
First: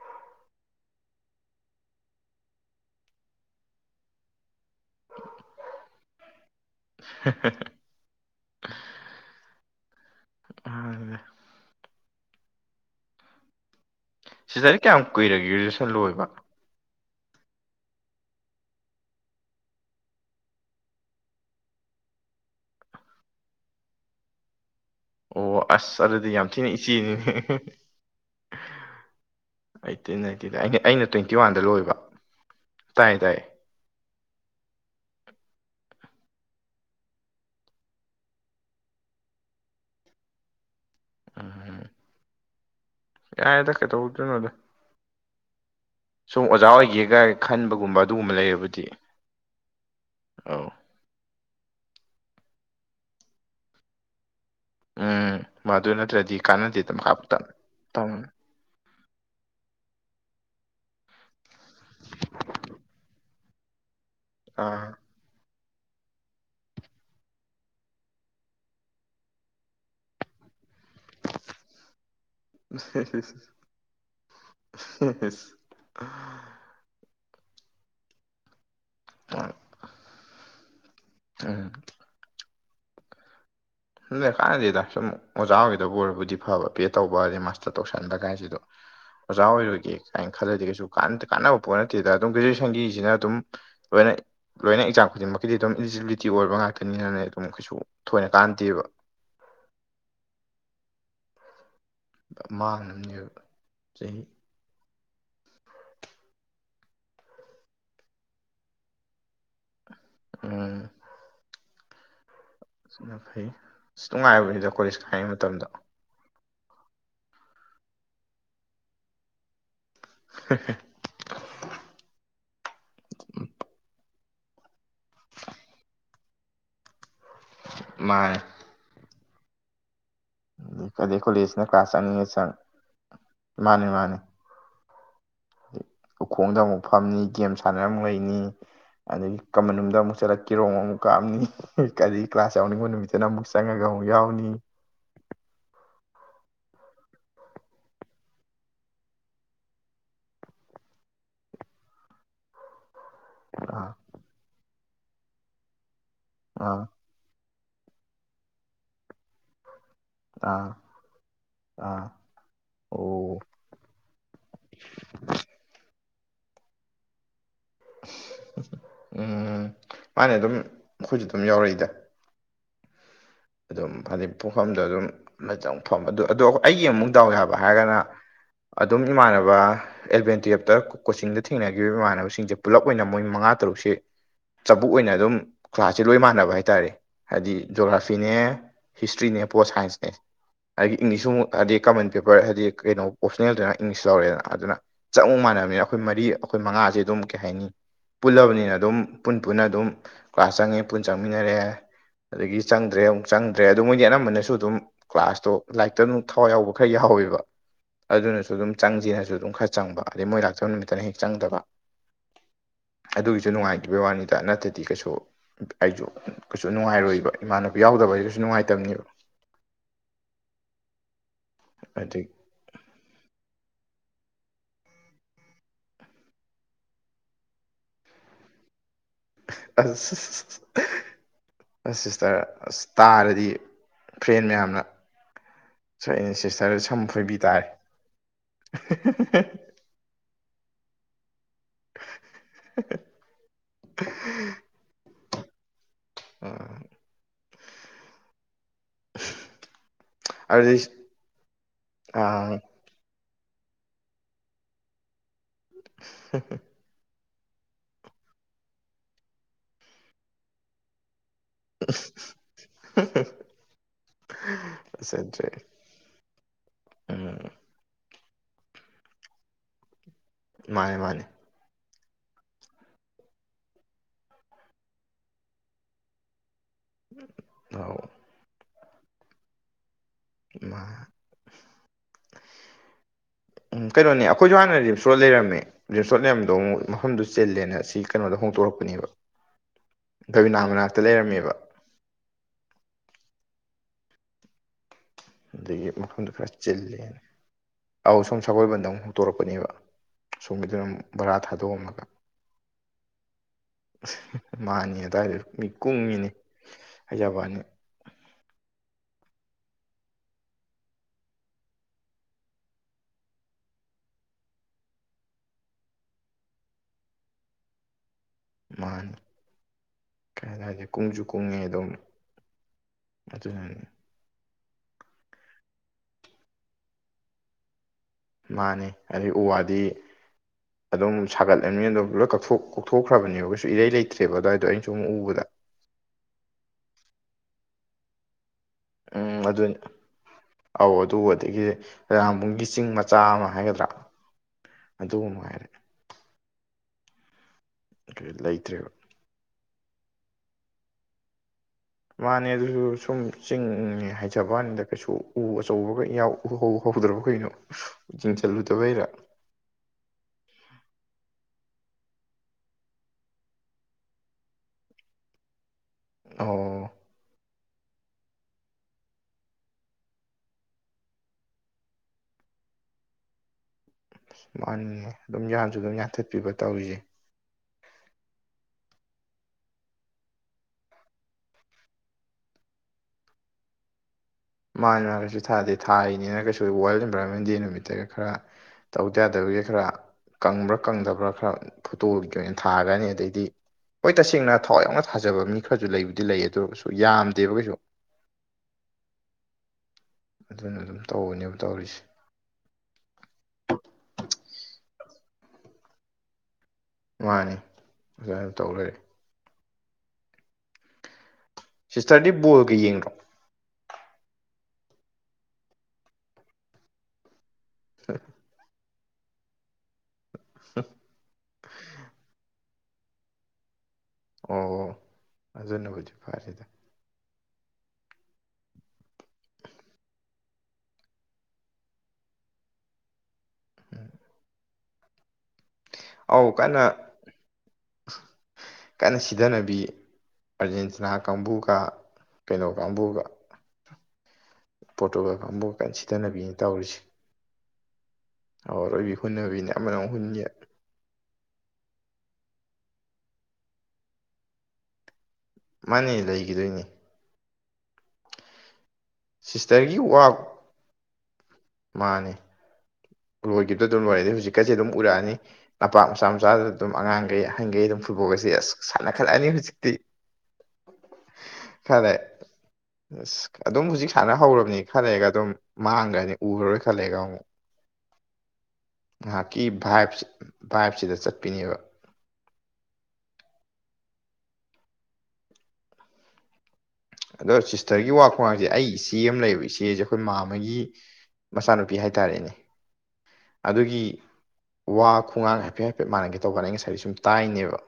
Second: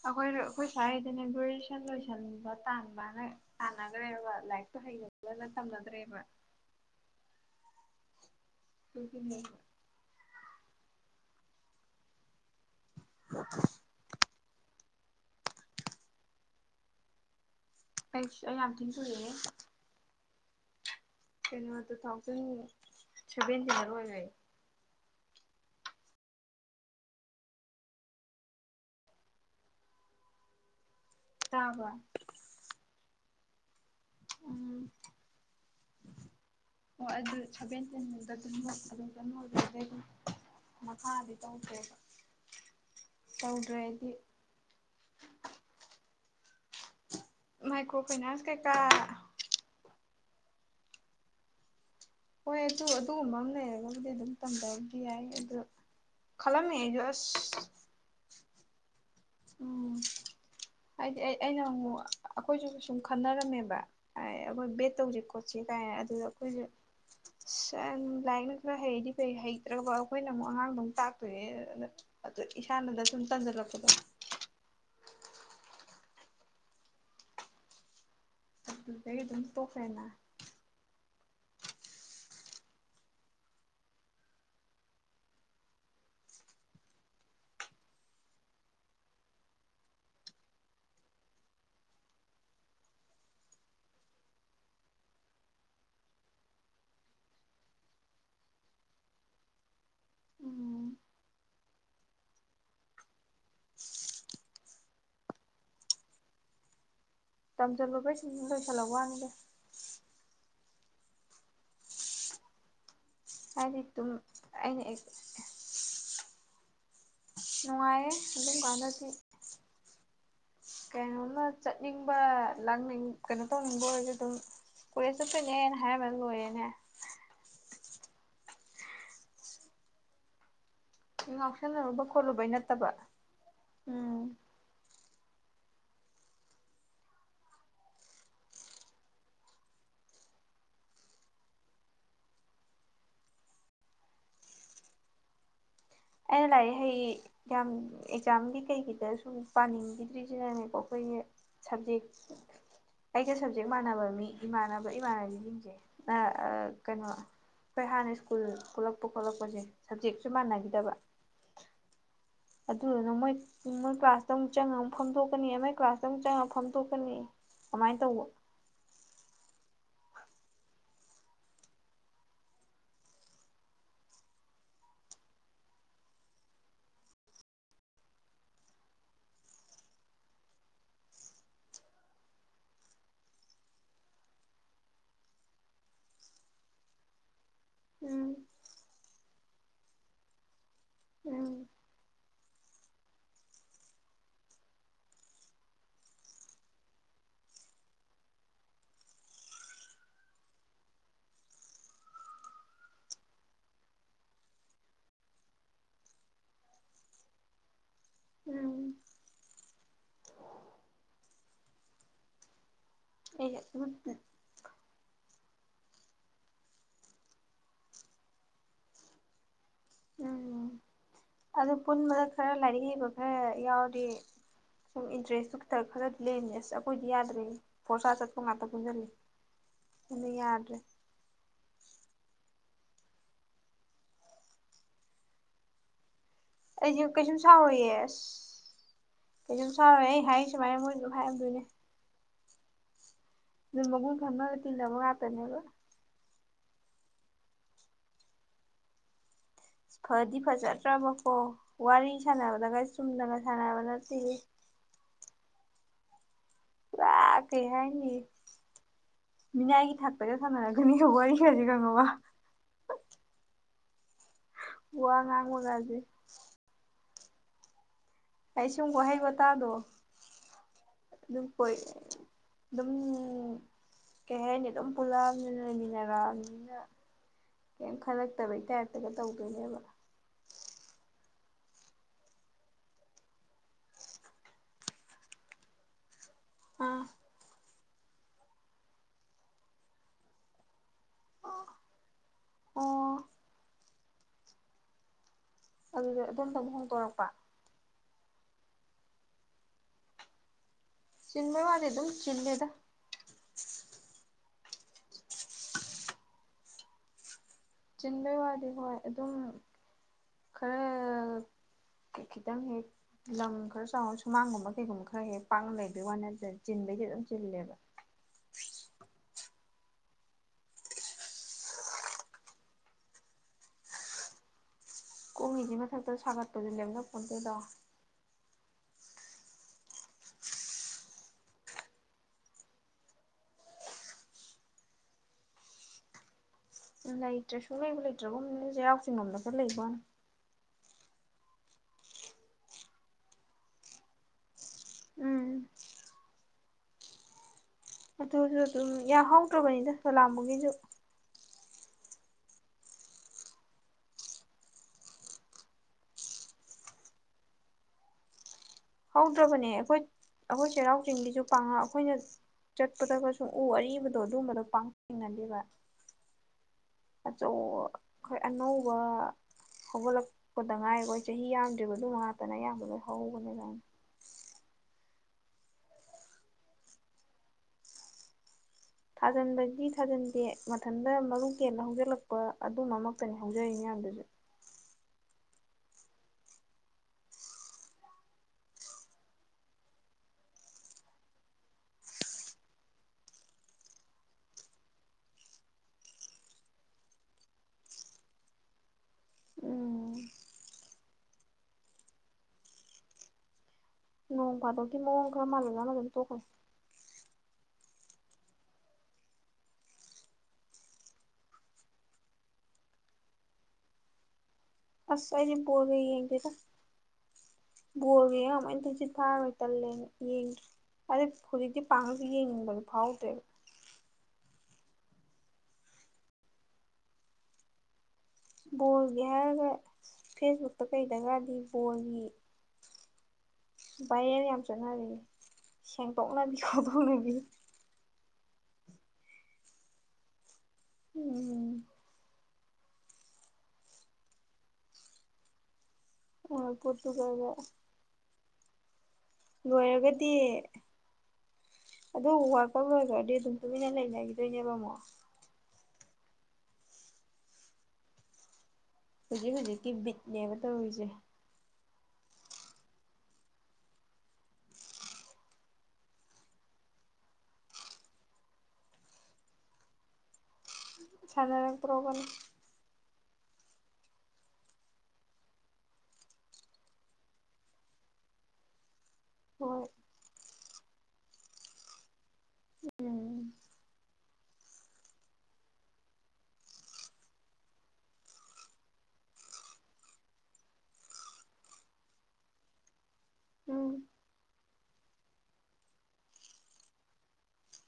ꯑꯩꯈꯣꯏ ꯑꯩꯈꯣꯏ ꯁ꯭ꯋꯥꯏꯗꯅꯦ ꯒ꯭ꯔꯦꯖ꯭ꯌꯦꯁꯟ ꯂꯣꯏꯁꯟꯕ ꯇꯥꯟꯕꯅ ꯇꯥꯟꯅꯈ꯭ꯔꯦꯕ ꯂꯥꯏꯛ ꯍꯩꯅꯗꯅ ꯇꯝꯅꯗ꯭ꯔꯦꯕ ꯑꯗꯨꯅꯦ *unintelligible* *inaudible* ꯁꯤꯗꯗꯤ ꯀꯌꯥꯝ ꯀꯨꯏꯔꯒꯦ ꯒ꯭ꯔꯦꯖ꯭ꯌꯦꯁꯟ ꯂꯣꯏꯕ ꯍꯩꯁ ꯑꯩ ꯌꯥꯝ ꯊꯤꯟꯅ ꯀꯨꯢꯔꯦꯍꯦ ꯀꯩꯅꯣ ꯇꯨ ꯊꯥꯎꯖꯟ ꯁꯚꯦꯟꯇꯤꯟꯗ ꯂꯣꯏꯈ꯭ꯔꯦ ꯍꯦ ꯍꯦ ꯑꯣ ꯑꯁ ꯑꯗꯨꯗꯤ ꯌꯥꯝ ꯊꯤꯅ ꯏꯆꯦꯅꯤꯅꯦ ꯑꯩꯇꯤꯟ ꯅꯥꯢꯇꯤ ꯑꯩꯅ ꯑꯩꯅ ꯇ꯭ꯋꯦꯟꯇꯤ ꯋꯥꯟꯗ ꯇꯥꯕ꯭ꯔꯥ ꯂꯣꯏꯕ ꯇꯥꯏꯌꯦ ꯇꯥꯏꯌꯦ ꯎꯝ ꯑꯣ ꯑꯗꯨ ꯁꯕꯦꯟꯇꯤꯟꯗ ꯑꯗꯨꯝ ꯑꯗꯨꯗ ꯂꯣꯏꯕꯗꯒꯤ ꯃꯈꯥꯗꯤ ꯇꯧꯗ꯭ꯔꯦ ꯎꯝ ꯌꯥꯔꯦꯗ ꯍꯥꯏꯗꯤ ꯀꯩꯗꯧꯔꯨꯗꯣꯢꯅꯣꯗ ꯁꯨꯝ ꯑꯣꯖꯥ ꯑꯣꯏꯒꯦꯒ ꯈꯟꯕꯒꯨꯝꯕ ꯃꯥꯏꯀ꯭ꯔꯣ ꯑꯗꯨꯒꯨꯝꯕ ꯐꯥꯏꯅꯥꯟꯁ ꯀꯩꯀꯥ ꯂꯩꯔꯕꯨꯗꯤ ꯑꯥꯎ ꯍꯣꯏ ꯑꯗꯨ ꯑꯗꯨꯒꯨꯝꯕ ꯑꯃ ꯂꯩꯔꯒꯕꯨꯗꯤ ꯑꯗꯨꯝ ꯇꯝꯗꯕꯗꯤ ꯌꯥꯏ ꯎꯝ ꯑꯗꯨꯗ ꯃꯗꯨ ꯅꯠꯇ꯭ꯔꯗꯤ ꯈꯜꯂꯝꯃꯦ ꯀꯥꯟꯅꯗꯦꯗ ꯑꯩꯁꯨ ꯃꯈꯥ ꯇꯝ ꯑꯁ ꯇꯝ ꯎꯝ ꯍꯥꯏꯗꯤ ꯑꯩ ꯑꯩꯅ ꯑꯃꯨꯛ ꯑꯩꯈꯣꯏꯁꯨ ꯁꯨꯝ ꯈꯟꯅꯔꯝꯃꯦꯕ ꯑꯩꯈꯣꯏ ꯑꯥ ꯕꯦꯠ ꯇꯧꯁꯤ ꯈꯣꯠꯁꯤ ꯀꯥꯏꯅ ꯑꯗꯨꯗ ꯑꯩꯈꯣꯏꯁꯨ ꯂꯥꯏꯔꯤꯛꯅ ꯈꯔ ꯍꯩꯗꯤ ꯐꯩ ꯍꯩꯇ꯭ꯔꯕ ꯑꯩꯈꯣꯏꯅ ꯑꯃꯨꯛ ꯑꯉꯥꯡꯗꯣ ꯇꯥꯛꯇꯣꯏꯅꯦ ꯑꯗ ꯏꯁꯥꯅꯗ ꯁꯨꯝ ꯇꯟꯖꯜꯂꯛꯄꯗ ꯑꯦ ꯏꯁ ꯗꯨꯗꯩ ꯑꯗꯨꯝ ꯇꯣꯛꯈ꯭ꯔꯦꯅ ꯑꯥ ꯂꯩ ꯀꯥꯢꯗꯦꯗ ꯁꯨꯝ ꯑꯣꯖꯥ ꯑꯣꯏꯒꯗꯕꯨ ꯑꯣꯏꯔꯕꯨꯗꯤ ꯐꯕ ꯕꯦꯠ ꯇꯧꯕ ꯍꯥꯢꯁꯦ ꯃꯥꯁꯇꯔ ꯇꯧꯁꯟꯕ ꯀꯥꯏꯁꯦ ꯑꯗꯨꯝ ꯑꯣꯖꯥ ꯑꯣꯏꯔꯣꯏꯒꯦ ꯀꯥꯏꯅ ꯈꯜꯂꯗꯤ ꯀꯩꯁꯨ ꯀꯥꯟꯗꯤ ꯀꯥꯟꯅꯕ ꯄꯣꯠ ꯅꯠꯇꯦꯗ ꯑꯗꯨꯝ ꯒ꯭ꯔꯦꯖꯨꯋꯦꯁꯟꯒꯤꯁꯤꯅ ꯑꯗꯨꯝ ꯂꯣꯏꯅ ꯂꯣꯏꯅ ꯑꯦꯛꯖꯥꯝ ꯈꯨꯗꯤꯡꯃꯛꯀꯤꯗꯤ ꯑꯗꯨꯝ ꯏꯂꯤꯖꯤꯕꯤꯂꯤꯇꯤ ꯑꯣꯏꯕ ꯉꯥꯛꯇꯅꯤꯅ ꯑꯗꯨꯝ ꯀꯩꯁꯨ ꯊꯣꯏꯅꯀꯥꯟ ꯏꯕ ꯎꯝ ꯃꯥꯡꯅꯕꯅꯦꯕ ꯆꯍꯤ ꯇꯝꯁꯤꯜꯂꯨꯕꯩ ꯁꯨꯝ ꯂꯣꯏꯁꯜꯂꯕꯩ ꯋꯥꯪꯅꯤꯗ ꯎꯝ ꯁꯤꯅ ꯐꯩ ꯍꯥꯏꯗꯤ ꯑꯁ ꯑꯗꯨꯝ ꯅꯨꯡꯉꯥꯏꯕꯅꯤꯗ ꯑꯩꯅ ꯀꯣꯂꯦꯖ ꯊꯥꯏꯉꯩ ꯃꯇꯝꯗꯣ ꯅꯨꯡꯉꯥꯏ ꯑꯗꯨꯝꯀꯥꯟꯗꯗꯤ ꯀꯩꯅꯣꯝꯃ ꯆꯠꯅꯤꯡꯕ ꯂꯥꯡꯅꯤꯡ ꯀꯩꯅꯣ ꯇꯧꯅꯤꯡꯕ ꯑꯣꯏꯔꯒ ꯑꯗꯨꯝ ꯀꯣꯂꯦꯁ ꯆꯠꯇꯣꯢꯅꯦ ꯍꯥꯢꯔꯝꯃꯒ ꯂꯣꯢꯔꯦꯅꯦ ꯃꯥꯅꯦ ꯀꯥꯢꯗꯩ ꯀꯣꯂꯦꯖꯅꯣ ꯀ꯭ꯂꯥꯁ ꯉꯥꯎꯁꯟꯅꯔꯨꯕ ꯆꯪꯅꯤꯡꯉ ꯈꯣꯠꯂꯨꯕꯩ ꯆꯪ ꯅꯠꯇꯕ ꯃꯥꯅꯤ ꯃꯥꯅꯤ ꯎꯝ *inaudible* ꯎꯈꯣꯡꯗ ꯑꯃꯨꯛ ꯐꯝꯅꯤ ꯒꯦꯝ ꯁꯥꯟꯅꯔ ꯑꯃꯨꯛ ꯂꯩꯅꯤ ꯑꯗꯒꯤ ꯀꯃꯟꯅꯨꯔꯨꯝꯗ ꯑꯃꯨꯛ ꯆꯠꯂ ꯀꯦꯔꯣꯝ ꯑꯃꯨꯛ ꯀꯥꯞꯅꯤ ꯀꯔꯤꯒꯤ ꯀ꯭ꯂꯥꯁ ꯌꯥꯎꯅꯤꯡꯕ ꯅꯨꯃꯤꯠꯇꯅ ꯑꯃꯨꯛ ꯆꯪꯉꯒ ꯑꯣ ꯌꯥꯎꯅꯤ *inaudible* ꯑꯩꯅ ꯂꯥꯏꯔꯤꯛ ꯍꯩ ꯌꯥꯝ ꯑꯦꯛꯖꯥꯝꯒꯤ ꯀꯩꯒꯤꯗ ꯁꯨꯝ ꯄꯥꯅꯤꯡꯈꯤꯗ꯭ꯔꯤꯁꯤꯅꯅꯦꯀꯣ ꯑꯩꯈꯣꯏ ꯁꯕꯖꯦꯛ ꯑꯩꯒ ꯁꯕꯖꯦꯛ ꯑꯥ ꯃꯥꯟꯅꯕ ꯃꯤ ꯏꯃꯥꯟꯅꯕ ꯏꯃꯥꯟꯅꯕꯤꯁꯤꯡꯁꯦ ꯑꯥ- ꯑꯥ- ꯀꯩꯅꯣ ꯑꯩꯈꯣꯏ ꯍꯥꯟꯅ ꯁ꯭ꯀꯨꯜ ꯄꯨꯜꯂꯛꯄ ꯈꯣꯠꯂꯛꯄꯁꯦ ꯁꯕꯖꯦꯛꯁꯨ ꯑꯥ ꯃꯥꯟꯅꯈꯤꯗꯕ ꯑꯥ ꯑꯗꯨꯗꯨꯅ ꯃꯣꯏ ꯑꯣ ꯃꯣꯏ ꯀ꯭ꯂꯥꯁꯇ ꯑꯃꯨꯛ ꯆꯪꯉ ꯑꯃꯨꯛ ꯐꯝꯗꯣꯛꯀꯅꯤ ꯑꯃꯒꯤ ꯀ꯭ꯂꯥꯁ ꯈꯤꯇꯪ ꯆꯪꯉ ꯐꯝꯗꯣꯛꯀꯅꯤ ꯑꯃꯥꯏꯅ ꯇꯧꯕ ꯊꯥꯏꯅ ꯑꯗꯨꯝ ꯑꯩꯈꯣꯏꯁꯨ ꯑꯗꯨꯝ ꯌꯥꯎꯔꯛꯏꯗ ꯑꯗꯨꯝ ꯍꯥꯏꯗꯤ ꯄꯨꯝꯐꯝꯗ ꯑꯗꯨꯝ ꯆꯪꯐꯝ ꯑꯗꯨ ꯑꯗꯣ ꯑꯩꯒꯤ ꯑꯃꯨꯛ ꯗꯥꯎ ꯌꯥꯕ ꯍꯥꯏꯔꯒꯅ ꯑꯗꯨꯝ ꯏꯃꯥꯟꯅꯕ ꯑꯦꯂꯚꯦꯟ ꯇꯨꯌꯦꯜꯞꯇ ꯀꯣꯆꯤꯡꯗ ꯊꯦꯡꯅꯈꯤꯕ ꯏꯃꯥꯟꯅꯕꯁꯤꯡꯁꯦ ꯄꯨꯜꯂꯞ ꯑꯣꯏꯅ ꯃꯣꯏ ꯃꯉꯥ ꯇꯔꯨꯛꯁꯦ ꯆꯕꯨꯨꯛ ꯑꯣꯏꯅ ꯑꯗꯨꯝ ꯀ꯭ꯂꯥꯁꯁꯦ ꯂꯣꯏ ꯃꯥꯟꯅꯕ ꯍꯥꯏꯇꯥꯥꯔꯦ ꯍꯥꯏꯗꯤ ꯖꯣꯒ꯭ꯔꯥ ꯎꯝ ꯐꯤꯅꯦ ꯍꯤꯁꯇ꯭ꯔꯤꯅꯦ ꯄꯣꯜ ꯁꯥꯏꯟꯁꯅꯦ ꯍꯥꯏꯗꯤ ꯏꯪꯂꯤꯁꯁꯨ ꯎꯝ ꯑꯃꯨꯛ ꯍꯥꯏꯗꯤ ꯀꯃꯟ ꯄꯦꯄꯔ ꯍꯥꯏꯗꯤ ꯀꯩꯅꯣ ꯑꯣꯞꯁꯅꯦꯜꯗꯨꯅ ꯏꯪꯂꯤꯁ ꯂꯧꯔꯦꯅ ꯑꯗꯨꯅ ꯆꯞ ꯃꯥꯟꯅ ꯅꯕꯅꯤꯅ ꯑꯩꯈꯣꯏ ꯃꯔꯤ ꯑꯩꯈꯣꯏ ꯃꯉꯥꯁꯦ ꯑꯗꯨꯝ ꯀꯩ ꯍꯥꯏꯅꯤ ꯄꯨꯜꯂꯕꯅꯤꯅ ꯑꯗꯨꯝ ꯄꯨꯟ ꯄꯨꯟꯅ ꯑꯗꯨꯝ ꯀ꯭ꯂꯥꯁ ꯆꯪꯉꯦ ꯄꯨꯟ ꯆꯪꯃꯤꯟꯅꯔꯦ ꯑꯗꯒꯤ ꯆꯪꯗ꯭ꯔꯦ ꯑꯃꯨꯛ ꯆꯪꯗ꯭ꯔꯦ ꯑꯗꯨ ꯃꯣꯏꯗꯤ ꯑꯅꯝꯕꯅꯁꯨ ꯑꯗꯨꯝ ꯀ꯭ꯂꯥꯁꯇꯣ ꯂꯥꯏꯔꯤꯛꯇ ꯑꯗꯨꯝ ꯊꯋꯥꯏ ꯌꯥꯎꯕ ꯈꯔ ꯌꯥꯎꯋꯦꯕ ꯑꯗꯨꯅꯁꯨ ꯑꯗꯨꯝ ꯎꯝ ꯆꯪꯁꯦꯅꯁꯨ ꯑꯗꯨꯝ ꯈꯔ ꯆꯪꯕ ꯑꯗꯩ ꯃꯣꯏ ꯂꯥꯛꯇꯕ ꯅꯨꯃꯤꯠꯇꯅ ꯍꯦꯛ ꯆꯪꯗꯕ ꯑꯗꯨꯒꯤꯁꯨ ꯑꯩ ꯅꯨꯡꯉꯥꯏꯈꯤꯕꯒꯤ ꯋꯥꯅꯤꯗ ꯅꯠꯇꯗꯤ ꯀꯩꯁꯨ ꯑꯩꯖꯨ ꯀꯩꯁꯨ ꯅꯨꯡꯉꯥꯏꯔꯣꯏꯕ ꯏꯃꯥꯟꯅꯕꯤ ꯌꯥꯎꯗꯕ ꯍꯥꯏꯁꯤꯁꯨ ꯀꯩꯁꯨ ꯅꯨꯡꯉꯥꯏꯇꯕꯅꯦꯕ ꯎꯝ ꯑꯗꯨ ꯄꯨꯟꯕꯗ ꯑꯗꯒꯤ ꯈꯔ ꯂꯥꯏꯔꯤꯛ ꯍꯩꯕ ꯈꯔ ꯌꯥꯎꯔꯗꯤ ꯁꯨꯝ ꯏꯟꯇꯔꯦꯁꯇꯨ ꯈꯤꯇꯪ ꯈꯔꯗꯤ ꯂꯩꯅꯤ ꯑꯁ ꯑꯩꯈꯣꯏꯗꯤ ꯌꯥꯗ꯭ꯔꯦꯍꯦ ꯐꯣꯔꯁꯥ ꯆꯠꯄ ꯉꯥꯛꯇ ꯄꯨꯟꯖꯜꯂꯦ ꯑꯁ ꯁꯤꯁꯇꯔ ꯇꯥꯔꯗꯤ ꯐ꯭ꯔꯦꯟ ꯃꯌꯥꯝꯅ ꯅ ꯁꯤꯁꯇꯔ ꯁꯝ ꯑꯩꯁꯨ ꯐꯣꯏꯕꯤ ꯀꯩꯁꯨꯝ ꯇꯥꯔꯦ ꯁꯥꯎꯔꯣꯏꯌꯦ ꯑꯁ ꯀꯩꯁꯨꯝ ꯁꯥꯎꯔꯣꯏ ꯑꯩ ꯍꯥꯏ ꯁꯨꯃꯥꯏꯅ ꯃꯣꯏ ꯑꯗꯨꯝ ꯍꯥꯏꯔꯝꯗꯣꯏꯅꯦ *inaudible* ꯂꯣꯏꯅ ꯃꯒꯨꯟ ꯈꯪꯅꯔ ꯇꯤꯟꯅꯕ ꯉꯥꯛꯇꯅꯦꯕ *unintelligible* ꯐꯗꯤ ꯑꯗꯨꯗꯤ ꯐꯖꯗ꯭ꯔꯕꯀꯣ ꯋꯥꯔꯤ ꯑ ꯁꯥꯟꯅꯕꯗꯒ ꯆꯨꯝꯅꯒ ꯁꯥꯟꯅꯕ ꯅꯠꯇꯦꯍꯦ *unintelligible* ꯄꯨꯔꯥ ꯀꯩ ꯍꯥꯏꯅꯤ ꯃꯤꯅꯥꯏꯒꯤ ꯊꯥꯛꯇꯒ ꯁꯥꯟꯅꯔꯒꯅꯤ ꯋꯥꯔꯤ ꯖꯤ ꯈꯪꯉꯕ ꯋꯥ ꯐꯖꯗꯔꯦ ꯉꯥꯡꯕꯒꯁꯦ ꯎꯝ ꯍꯥꯏ ꯁꯨꯝ ꯋꯥꯍꯩ ꯋꯇꯥꯗꯣ ꯃꯥꯅꯦ ꯃꯥꯅꯦ ꯑꯗꯨꯝ ꯀꯣꯏ ꯑꯗꯨꯝ ꯀꯩ ꯍꯥꯏꯅꯤ ꯑꯗꯨꯝ ꯄꯨꯂꯛꯑꯕꯅꯤꯅ ꯂꯩꯃꯤꯟꯅꯔꯛꯑꯕꯅꯤꯅ ꯅ ꯀꯩꯝ ꯑꯧ ꯈꯜꯂꯛꯇꯕꯩ ꯇꯥꯏꯞꯇꯒ ꯇꯧꯗꯣꯏꯅꯦꯕ ꯃꯥ ꯎꯝ ꯀꯩꯅꯣꯅꯦ ꯑꯈꯣꯏꯖꯨ ꯍꯥꯟꯅ ꯔꯤꯝꯁ ꯔꯣꯗ ꯂꯩꯔꯝꯃꯦ ꯔꯣꯗ ꯂꯩꯔꯝꯕꯗꯣ ꯑꯃꯨꯛ ꯑꯥ ꯃꯐꯝꯗꯣ ꯆꯤꯜꯂꯦꯅ ꯑꯁꯤ ꯁꯤ ꯀꯩꯅꯣꯗ ꯍꯣꯡꯇꯣꯔꯛꯄꯅꯦꯕ ꯕꯕꯤꯅꯥ ꯃꯅꯥꯛꯇ ꯂꯩꯔꯝꯃꯦꯕ ꯑꯣ ꯑꯗꯒꯤ ꯑꯗꯨꯗ ꯃꯐꯝꯗꯣ ꯈꯔ ꯑꯗꯣꯝꯇꯪ ꯆꯤꯜꯂꯦ ꯍꯣꯡꯇꯣꯔꯛꯄ ꯑꯧ ꯁꯣꯝ ꯁꯒꯣꯜꯕꯟꯗ ꯑꯃꯨꯛ ꯍꯣꯡꯇꯣꯔꯛꯄꯅꯦꯕ ꯁꯣꯝꯒꯤꯗꯨꯅ ꯚꯔꯥ ꯆꯤꯟꯕꯩ ꯋꯥꯗꯤ ꯊꯥꯗꯣꯛꯑꯝꯃꯒ ꯑꯗꯨꯝ ꯆꯤꯜꯂꯦꯗ ꯃꯥꯅꯤ ꯑꯗꯋꯥꯏꯗꯖꯨ ꯃꯤ ꯀꯨꯡꯉꯤꯅꯤ ꯍꯥꯏꯖꯕꯥꯅꯤ ꯆꯤꯟꯕꯩ ꯋꯥꯗꯤ ꯍꯣꯏ ꯑꯗꯨꯝ ꯈꯔ ꯈꯤꯇꯪ ꯍꯦꯛ ꯂꯝ ꯈꯔ ꯆꯥꯎ ꯁꯨꯃꯥꯡꯒꯨꯝꯕ ꯀꯩꯒꯨꯝꯕ ꯈꯔ ꯍꯦꯛ ꯄꯥꯛꯅ ꯂꯩꯕꯩ ꯋꯥꯅꯤ ꯅꯠꯇ꯭ꯔꯗꯤ ꯑꯗꯨꯝ ꯆꯤꯜꯂꯦꯕ ꯃꯥꯅꯦ ꯀꯗꯥꯏꯗꯩꯩ ꯀꯨꯡꯁꯨ ꯀꯨꯡꯉꯦ ꯑꯗꯨꯝ ꯑꯗꯨꯅꯅꯤ ꯀꯨꯡꯉꯤꯖꯤ ꯃꯊꯛꯇ ꯁꯥꯒꯠꯄꯖꯨ ꯂꯦꯞꯅꯄꯣꯟꯇꯦꯗꯣ ꯃꯥꯅꯦ ꯑꯗꯩ ꯎ ꯋꯥꯗꯤ ꯑꯗꯨꯝ ꯁꯥꯒꯠꯂꯕꯅꯤꯅ ꯑꯗꯨꯝ ꯀꯛꯊꯣꯛ ꯀꯣꯛꯊꯣꯛꯈ꯭ꯔꯕꯅꯦꯕ ꯍꯨꯖꯤꯛ ꯏꯔꯩ ꯂꯩꯇ꯭ꯔꯦꯕ ꯑꯗꯨꯋꯥꯏꯗꯣ ꯑꯩꯅ ꯁꯨꯝ ꯎꯕꯗ ꯂꯩꯇ꯭ꯔꯁꯨ ꯁꯨꯛꯂꯩꯕꯨ ꯂꯩꯇ꯭ꯔꯒꯨꯝꯅꯤ ꯆꯩꯔꯥꯎꯆꯤꯡꯔꯣꯝꯗ ꯎꯝ ꯈꯔ ꯑꯗꯨ ꯂꯩꯕ ꯋꯥꯅꯤ ꯑꯧ ꯑꯗꯨ ꯑꯗꯒꯤ ꯑꯔꯥꯝꯕꯨꯡꯒꯤ ꯆꯤꯡ ꯃꯆꯥ ꯑꯃ ꯍꯥꯏꯒꯗ꯭ꯔꯥ ꯑꯗꯨ ꯎꯝ ꯃꯉꯥꯏꯔꯦ ꯑꯗꯨꯖꯨ ꯑꯗꯨꯝ ꯂꯩꯇ꯭ꯔꯦꯕ ꯌꯥꯍꯧꯗ꯭ꯔꯥꯕꯅꯤꯗ ꯂꯂꯥꯝꯕꯨꯡꯒꯤꯖꯨ ꯃꯥꯅꯦ ꯑꯗꯨꯁꯨ ꯁꯨꯝ ꯆꯤꯡꯅꯦ ꯍꯥꯏꯖꯕꯋꯥꯅꯤꯗ ꯀꯩꯁꯨ ꯎ ꯑꯆꯧꯕꯒ ꯏꯌꯥꯎ ꯎꯍꯧ ꯍꯧ ꯎꯗ꯭ꯔꯕ ꯀꯩꯅꯣ ꯌꯦꯡꯁꯤꯜꯂꯨꯗꯕꯩꯔ ꯍꯧꯗ꯭ꯔꯕꯅꯦ ꯑꯩꯈꯣꯏ ꯑꯩꯈꯣꯏ ꯆꯩꯔꯥꯎ ꯆꯤꯡꯒꯤꯖꯨ ꯄꯥꯡ ꯑꯩꯈꯣꯏꯅ ꯆꯠꯄꯗꯒ ꯁꯨꯝ ꯎ ꯑꯔꯤꯕꯗꯣ ꯑꯗꯨꯒꯝꯕꯗꯣ ꯄꯥꯛꯅ ꯊꯦꯡꯅꯗꯦꯕ ꯑꯣ ꯑꯣ ꯑꯆꯧ ꯑꯩꯈꯣꯏ ꯑꯅꯧꯕ ꯍꯧꯒꯠꯂꯛꯄꯗ ꯉꯥꯏꯔꯤꯕ ꯆꯍꯤ ꯌꯥꯝꯗ꯭ꯔꯤꯕ ꯑꯗꯨꯒꯨꯝꯕ ꯉꯥꯛꯇꯅ ꯑꯌꯥꯝꯕ ꯂꯣꯏ ꯍꯧꯍꯧꯕꯅꯦꯕ ꯃꯥꯅꯤꯅꯦ ꯑꯗꯨꯝ ꯌꯥꯟꯁꯨ ꯑꯗꯨꯝ ꯌꯥꯟꯊꯠꯄꯤꯕ ꯇꯧꯔꯤꯁꯦ *inaudible* ꯊꯥꯖꯤꯟꯕꯗꯤ ꯊꯥꯖꯤꯟꯗꯦ ꯃꯊꯟꯇ ꯃꯔꯨ ꯀꯦꯅ ꯍꯧꯖꯤꯜꯂꯛꯄ ꯑꯗꯨꯝꯕꯃꯛꯇꯅꯤ ꯍꯧꯖꯔꯤ ꯃꯌꯥꯝꯁꯦ ꯑꯗꯨꯁꯨ ꯃꯥꯅꯦ ꯃꯥꯅꯦ ꯀꯩꯁꯨ ꯊꯥꯗꯦ ꯊꯥꯔꯤꯅꯦꯅ ꯀꯩꯁꯨ ꯋꯥꯔꯜ ꯏꯟꯚꯥꯏꯔꯣꯟꯃꯦꯟ ꯗꯦ ꯅꯨꯃꯤꯠꯇꯒ ꯈꯔ ꯇꯧꯗ ꯌꯥꯗꯕꯒꯤ ꯈꯔ ꯀꯪꯕ꯭ꯔꯥ ꯀꯪꯗꯕ꯭ꯔꯥ ꯈꯔ ꯐꯨꯛꯇꯣꯑꯒ ꯀꯔꯤꯅꯣ ꯊꯥꯈ꯭ꯔꯅꯤ ꯑꯗꯩꯗꯤ ꯍꯣꯏ ꯇꯁꯦꯡꯅ ꯊꯋꯥꯏ ꯌꯥꯎꯅ ꯊꯥꯖꯕ ꯃꯤ ꯈꯔꯁꯨ ꯂꯩꯕꯨꯗꯤ ꯂꯩ ꯑꯗꯨꯁꯨ ꯌꯥꯝꯗꯦꯕ ꯀꯩꯁꯨ *inaudible* ꯎꯝ ꯑꯗꯨꯅ ꯑꯗꯨꯝ ꯇꯧꯕꯅꯦꯕ ꯇꯧꯔꯤꯁꯦ ꯃꯣꯡꯐꯥꯗꯣꯛ ꯀꯤ ꯃꯑꯣꯡ ꯈꯔ ꯃꯥꯜꯍꯜꯂꯝꯃꯒ ꯇꯣꯛꯈ꯭ꯔꯅꯤ ꯃꯥꯅꯤ ꯑꯗꯨꯃꯥꯏꯅ ꯇꯧ ꯂꯩꯔꯦ ꯁꯤꯁꯇꯔꯗꯤ ꯕꯣꯜꯒ ꯌꯦꯡꯗ꯭ꯔꯣ ꯑꯁ ꯑꯩꯗꯤ ꯕꯣꯜꯒ ꯌꯦꯗꯦꯗ ꯕꯣꯜꯒ ꯌꯦꯡꯉꯒ ꯑꯃꯨꯛ ꯍꯦꯟꯅ ꯇꯨꯝꯁꯤꯠ ꯊꯥꯔꯣꯏ ꯇꯜꯂꯦꯅ ꯌꯦꯡꯗꯦ ꯍꯧꯖꯤꯛꯇꯤ ꯄꯥꯛꯅꯁꯨ ꯌꯦꯡꯅꯤꯡꯕꯗꯣ ꯐꯥꯎꯗꯦ ꯑꯣ ꯑꯗꯨꯅꯕꯨꯗꯤ ꯐꯔꯦꯗ ꯕꯣꯜꯒꯤ ꯍꯥꯏꯔꯒ ꯐꯦꯁꯕꯨꯛꯇ ꯀꯩꯔꯤꯗꯒꯇꯤ ꯕꯣꯜꯒꯤ ꯚꯥꯏꯔꯦꯜ ꯌꯥꯝ ꯆꯠꯅꯕꯅꯤ ꯑꯧ ꯁꯦꯡꯗꯣꯛꯅꯕꯤ ꯀꯟꯅ ꯈꯣꯠꯇꯣꯛꯅꯕꯤ ꯀꯟꯅ ꯁꯤꯊꯅꯕꯤ ꯑꯥꯔꯖꯦꯟꯇꯤꯅꯥ ꯎꯝ ꯀꯥꯡꯕꯨꯒ ꯀꯩꯅꯣ ꯀꯥꯡꯕꯨꯒ ꯄꯣꯇꯣꯒ꯭ꯔ ꯀꯥꯡꯕꯨꯒ ꯀꯟꯅ ꯁꯤꯊꯅꯕꯤꯅꯤ ꯇꯧꯔꯤꯁꯦ ꯄꯣꯔꯇꯨꯒꯜꯒ ꯑꯣꯔ ꯑꯔꯣꯏꯕꯤꯗ ꯍꯨꯟꯅꯕꯤꯅꯦ ꯑꯃꯅ ꯑꯃꯨꯛ ꯍꯨꯟꯅꯤ ꯑꯃꯨꯛ ꯑꯗꯨꯕꯨ ꯋꯥꯜꯀꯞ ꯂꯣꯏꯈ꯭ꯔꯗꯤ ꯑꯗꯨꯝ ꯇꯨꯃꯤꯟꯅ ꯂꯩꯅꯈꯤꯗꯣꯏꯅꯦꯕ ꯑꯃꯨꯛ ꯃꯥꯅꯦ ꯂꯩꯈꯤꯗꯣꯏꯅꯦ ꯍꯧꯖꯤꯛ ꯍꯧꯖꯤꯛꯀꯤ ꯁꯤꯁꯇꯔꯒꯤ ꯋꯥꯛ ꯕꯤꯠꯅꯦꯕ ꯇꯧꯔꯤꯁꯦ ꯃꯥꯅꯦ ꯂꯣꯏꯈꯤꯕꯗ ꯑꯗꯨꯝ ꯂꯣꯏꯔꯦ ꯍꯧꯖꯤꯛꯀꯁꯦ ꯑꯗꯨꯝ ꯎꯔꯛꯑꯅꯤ ꯂꯝꯄꯥꯛ ꯃꯆꯥ ꯃꯆꯥꯗ ꯑꯗꯨꯝ ꯑꯉꯥꯡꯈꯩ ꯑꯍꯟꯈꯩ ꯑꯗꯨꯝ ꯐꯨꯠꯕꯣꯜꯒꯁꯦ ꯑꯁ ꯁꯥꯟꯅ ꯈꯠꯂꯛꯑꯅꯤ ꯍꯧꯖꯤꯛꯇꯤ ꯈꯔ ꯁꯥꯟꯅꯔꯛꯇ꯭ꯔꯣꯕꯅꯤ ꯂꯩꯔ ꯑꯁ ꯑꯗꯨꯝ ꯍꯧꯖꯤꯛ ꯁꯥꯟꯅ ꯍꯧꯔꯕꯅꯤ ꯈꯜ ꯂꯩꯔꯒ ꯑꯗꯨꯝ ꯃꯥꯡꯒ꯭ꯔꯅꯤ ꯎꯈꯔꯣꯏ ꯈꯔ ꯂꯩꯔꯒ ꯑꯃꯨꯛ ꯉꯥꯏꯍꯥꯛꯀꯤ ꯍꯣꯏ ꯚꯥꯏꯞꯁꯦ ꯚꯥꯏꯞꯁꯤꯗ ꯆꯠꯄꯤꯅꯦꯕ ꯎꯝ ꯑꯗꯣ ꯁꯤꯁꯇꯔꯒꯤ ꯋꯥ ꯈꯣꯠꯉꯥꯡꯁꯦ ꯑꯩ ꯏꯆꯦ ꯑꯃ ꯂꯩꯌꯦꯕ ꯏꯆꯦꯁꯦ ꯑꯩꯈꯣꯏ ꯃꯥꯃꯃꯒꯤ ꯃꯆꯥꯅꯨꯄꯤ ꯍꯥꯏꯇꯥꯔꯦꯅꯦ ꯎꯝ ꯑꯗꯨꯒꯤ ꯋꯥ ꯈꯣꯡꯒꯥꯡ ꯍꯥꯏꯐꯦꯠ ꯍꯥꯏꯐꯦꯠ ꯃꯥꯟꯅꯒꯦ ꯇꯧꯕꯅ ꯑꯩ ꯉꯁꯥꯏ ꯁꯨꯝ ꯇꯥꯏꯅꯦꯕ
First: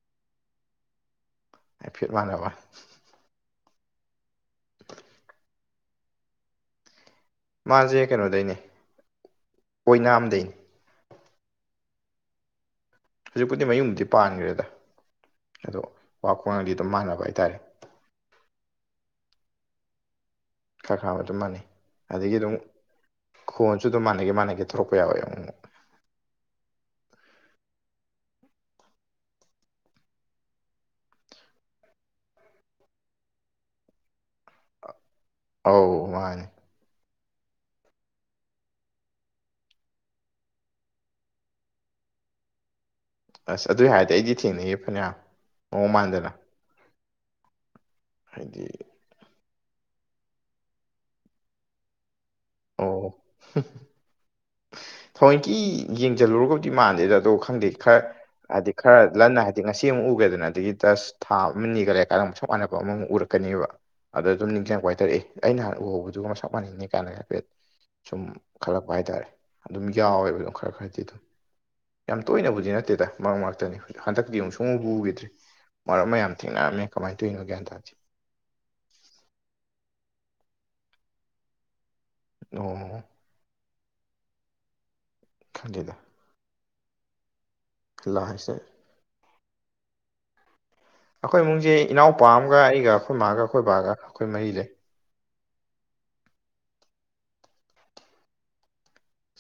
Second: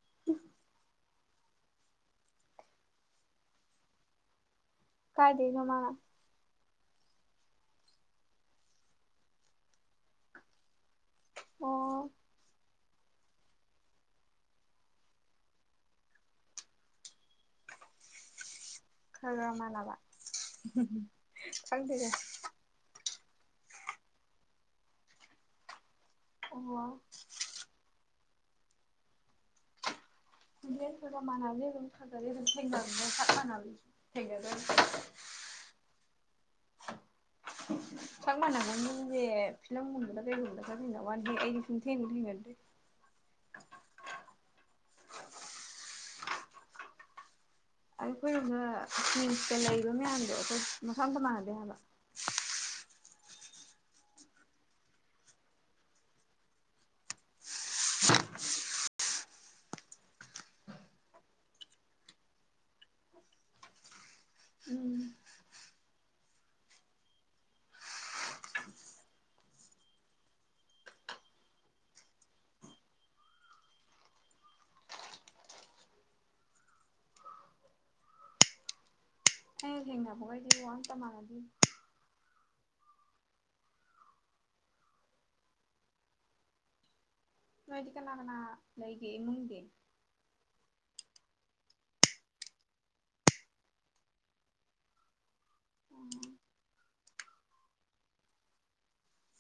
*unintelligible* ꯍꯥꯢꯐꯤꯠ ꯃꯥꯟꯅꯕ ꯀꯥꯏꯗꯩꯅꯣ ꯃꯥꯅ ꯃꯥꯖꯦ ꯀꯩꯅꯣꯗꯩꯅꯦ ꯑꯣꯏꯅꯥꯝ ꯗꯩꯅꯦ ꯑꯣ ꯍꯧꯖꯤꯛ ꯄꯨꯗꯤ ꯃꯌꯨꯝꯕꯨꯗꯤ ꯄꯥꯟꯈ꯭ꯔꯦꯗ ꯑꯗꯣ ꯋꯥ ꯈꯨꯉꯥꯡ ꯒꯪꯗꯤ ꯑꯗꯨꯝ ꯃꯥꯟꯅꯕ ꯍꯥꯏꯇꯥꯔꯦ ꯈꯔ ꯃꯟꯅꯕ ꯈꯔ ꯈꯥ ꯑꯗꯨꯝ ꯃꯥꯟꯅꯩ ꯑꯗꯒꯤ ꯑꯗꯨꯝ ꯈꯣꯟꯁꯨ ꯑꯗꯨꯝ ꯃꯥꯟꯅꯒꯦ ꯃꯥꯟꯅꯒꯦ ꯊꯧꯔꯛꯄ ꯌꯥꯎꯋꯦ ꯑꯃꯨ ꯃꯨꯛ ꯑꯣ ꯈꯣꯟꯖꯦꯟ ꯈꯔ ꯈꯔ ꯃꯟꯕꯗꯤ ꯑꯗꯨꯝ ꯈꯔ ꯈꯔꯗꯤ ꯊꯦꯡꯅꯕꯅꯦ ꯁꯛ ꯃꯟꯅꯕꯁꯦ ꯊꯦꯡꯅꯗꯕꯅꯦ ꯑꯧ ꯃꯥꯅꯦ *inaudible* ꯁꯛ ꯃꯥꯟꯅꯕ ꯃꯤꯡꯖꯦ ꯐꯤꯂꯝꯒꯨꯝꯕꯗ ꯀꯩꯒꯨꯝꯕꯗ ꯈ꯭ꯔ ꯊꯦꯡꯅꯋꯥꯅꯦ ꯍꯦ ꯑꯩꯗꯤ ꯁꯨꯡꯊꯦꯡꯕꯨ ꯊꯦꯡꯅꯗ꯭ꯔꯤ ꯑꯁ ꯑꯗꯨꯏ ꯍꯥꯏꯔꯗꯤ ꯑꯩꯗꯤ ꯊꯦꯡꯅꯩꯌꯦ ꯐꯅꯌꯥꯝ ꯃꯑꯣꯡ ꯃꯥꯟꯗꯅ ꯑꯩꯈꯣꯏꯗ ꯍꯥꯏꯗꯤ ꯇ꯭ꯨꯋꯤꯟꯁꯀ ꯂꯩꯕ ꯃꯌꯥꯝꯗꯣ ꯃꯁꯛ ꯑꯝꯇ ꯃꯥꯟꯅꯗꯦ ꯍꯥꯏꯕ ꯑꯣ ꯊꯑꯣꯏꯀꯤ ꯌꯦꯡꯁꯤꯜꯂꯨꯔꯒꯕꯨꯗꯤ ꯃꯥꯟꯗꯦꯗ ꯑꯗꯣ ꯈꯪꯗꯦ ꯈꯔ ꯍꯥꯏꯗꯤ ꯈꯔ ꯂꯟꯅ ꯍꯥꯏꯗꯤ ꯉꯁꯤ ꯑꯃꯨꯛ ꯎꯒ꯭ꯔꯦꯗꯅ ꯑꯗꯒꯤ ꯖꯁꯠ ꯊꯥ ꯑꯃ ꯅꯤꯒ ꯂꯩꯔꯀꯥꯟꯗ ꯑꯃꯨꯛ ꯁꯞ ꯃꯥꯟꯅꯕ ꯑꯃꯨꯛ ꯎꯔꯛꯀ ꯑꯗꯣ ꯑꯗꯨꯝ ꯅꯤꯡꯁꯤꯡꯕ ꯍꯥꯢ ꯎꯝ ꯇꯔꯦ ꯑꯦ ꯑꯩꯅ ꯍꯥꯟꯅ ꯎꯍꯧꯕꯗꯨꯒ ꯃꯁꯛ ꯃꯥꯟꯅꯩꯅꯦ ꯀꯥꯏꯅꯒ ꯍꯥꯏꯐꯦꯠ ꯁꯨꯝ ꯈꯜꯂꯛꯄ ꯍꯥꯏꯇꯥꯔꯦ ꯑꯗꯨꯝ ꯌꯥꯎꯋꯦꯕ ꯑꯗꯨꯝ ꯈꯔ ꯈꯔꯗꯤ ꯑꯗꯨꯝ ꯌꯥꯝ ꯇꯣꯏꯅꯕꯨꯗꯤ ꯅꯠꯇꯦꯗ ꯃꯔꯛ ꯃꯔꯛꯇꯅꯤ ꯍꯟꯗꯛꯇꯤ ꯑꯃꯨꯛ ꯁꯨꯡꯎꯕꯨ ꯎꯈꯤꯗ꯭ꯔꯦ ꯃꯔꯝ ꯃ ꯌꯥꯝ ꯊꯦꯡꯅꯔꯝꯃꯦ ꯀꯃꯥꯏꯅ ꯇꯧꯔꯤꯅꯣ ꯒ꯭ꯌꯥꯟ ꯇꯥꯗꯦ ꯑꯩꯅ ꯊꯦꯡꯅꯕꯒꯩꯗꯤ ꯋꯥ ꯑꯝꯇ ꯃꯥꯅꯗꯦ ꯑꯣ ꯈꯪꯗꯦꯗ ꯅꯣꯏꯗꯤ ꯀꯅꯥ ꯀꯅꯥ ꯂꯥꯏꯁꯦ ꯂꯩꯒꯦ ꯏꯃꯨꯡꯗꯤ ꯑꯩꯈꯣꯏ ꯏꯃꯨꯡꯁꯦ ꯏꯅꯥꯎꯄꯥ ꯑꯃꯒ ꯑꯩꯒ ꯑꯩꯈꯣꯏ ꯃꯥꯒ ꯑꯩꯈꯣꯏ ꯕꯥꯒ ꯑꯩꯈꯣꯏ ꯃꯔꯤ ꯂꯩ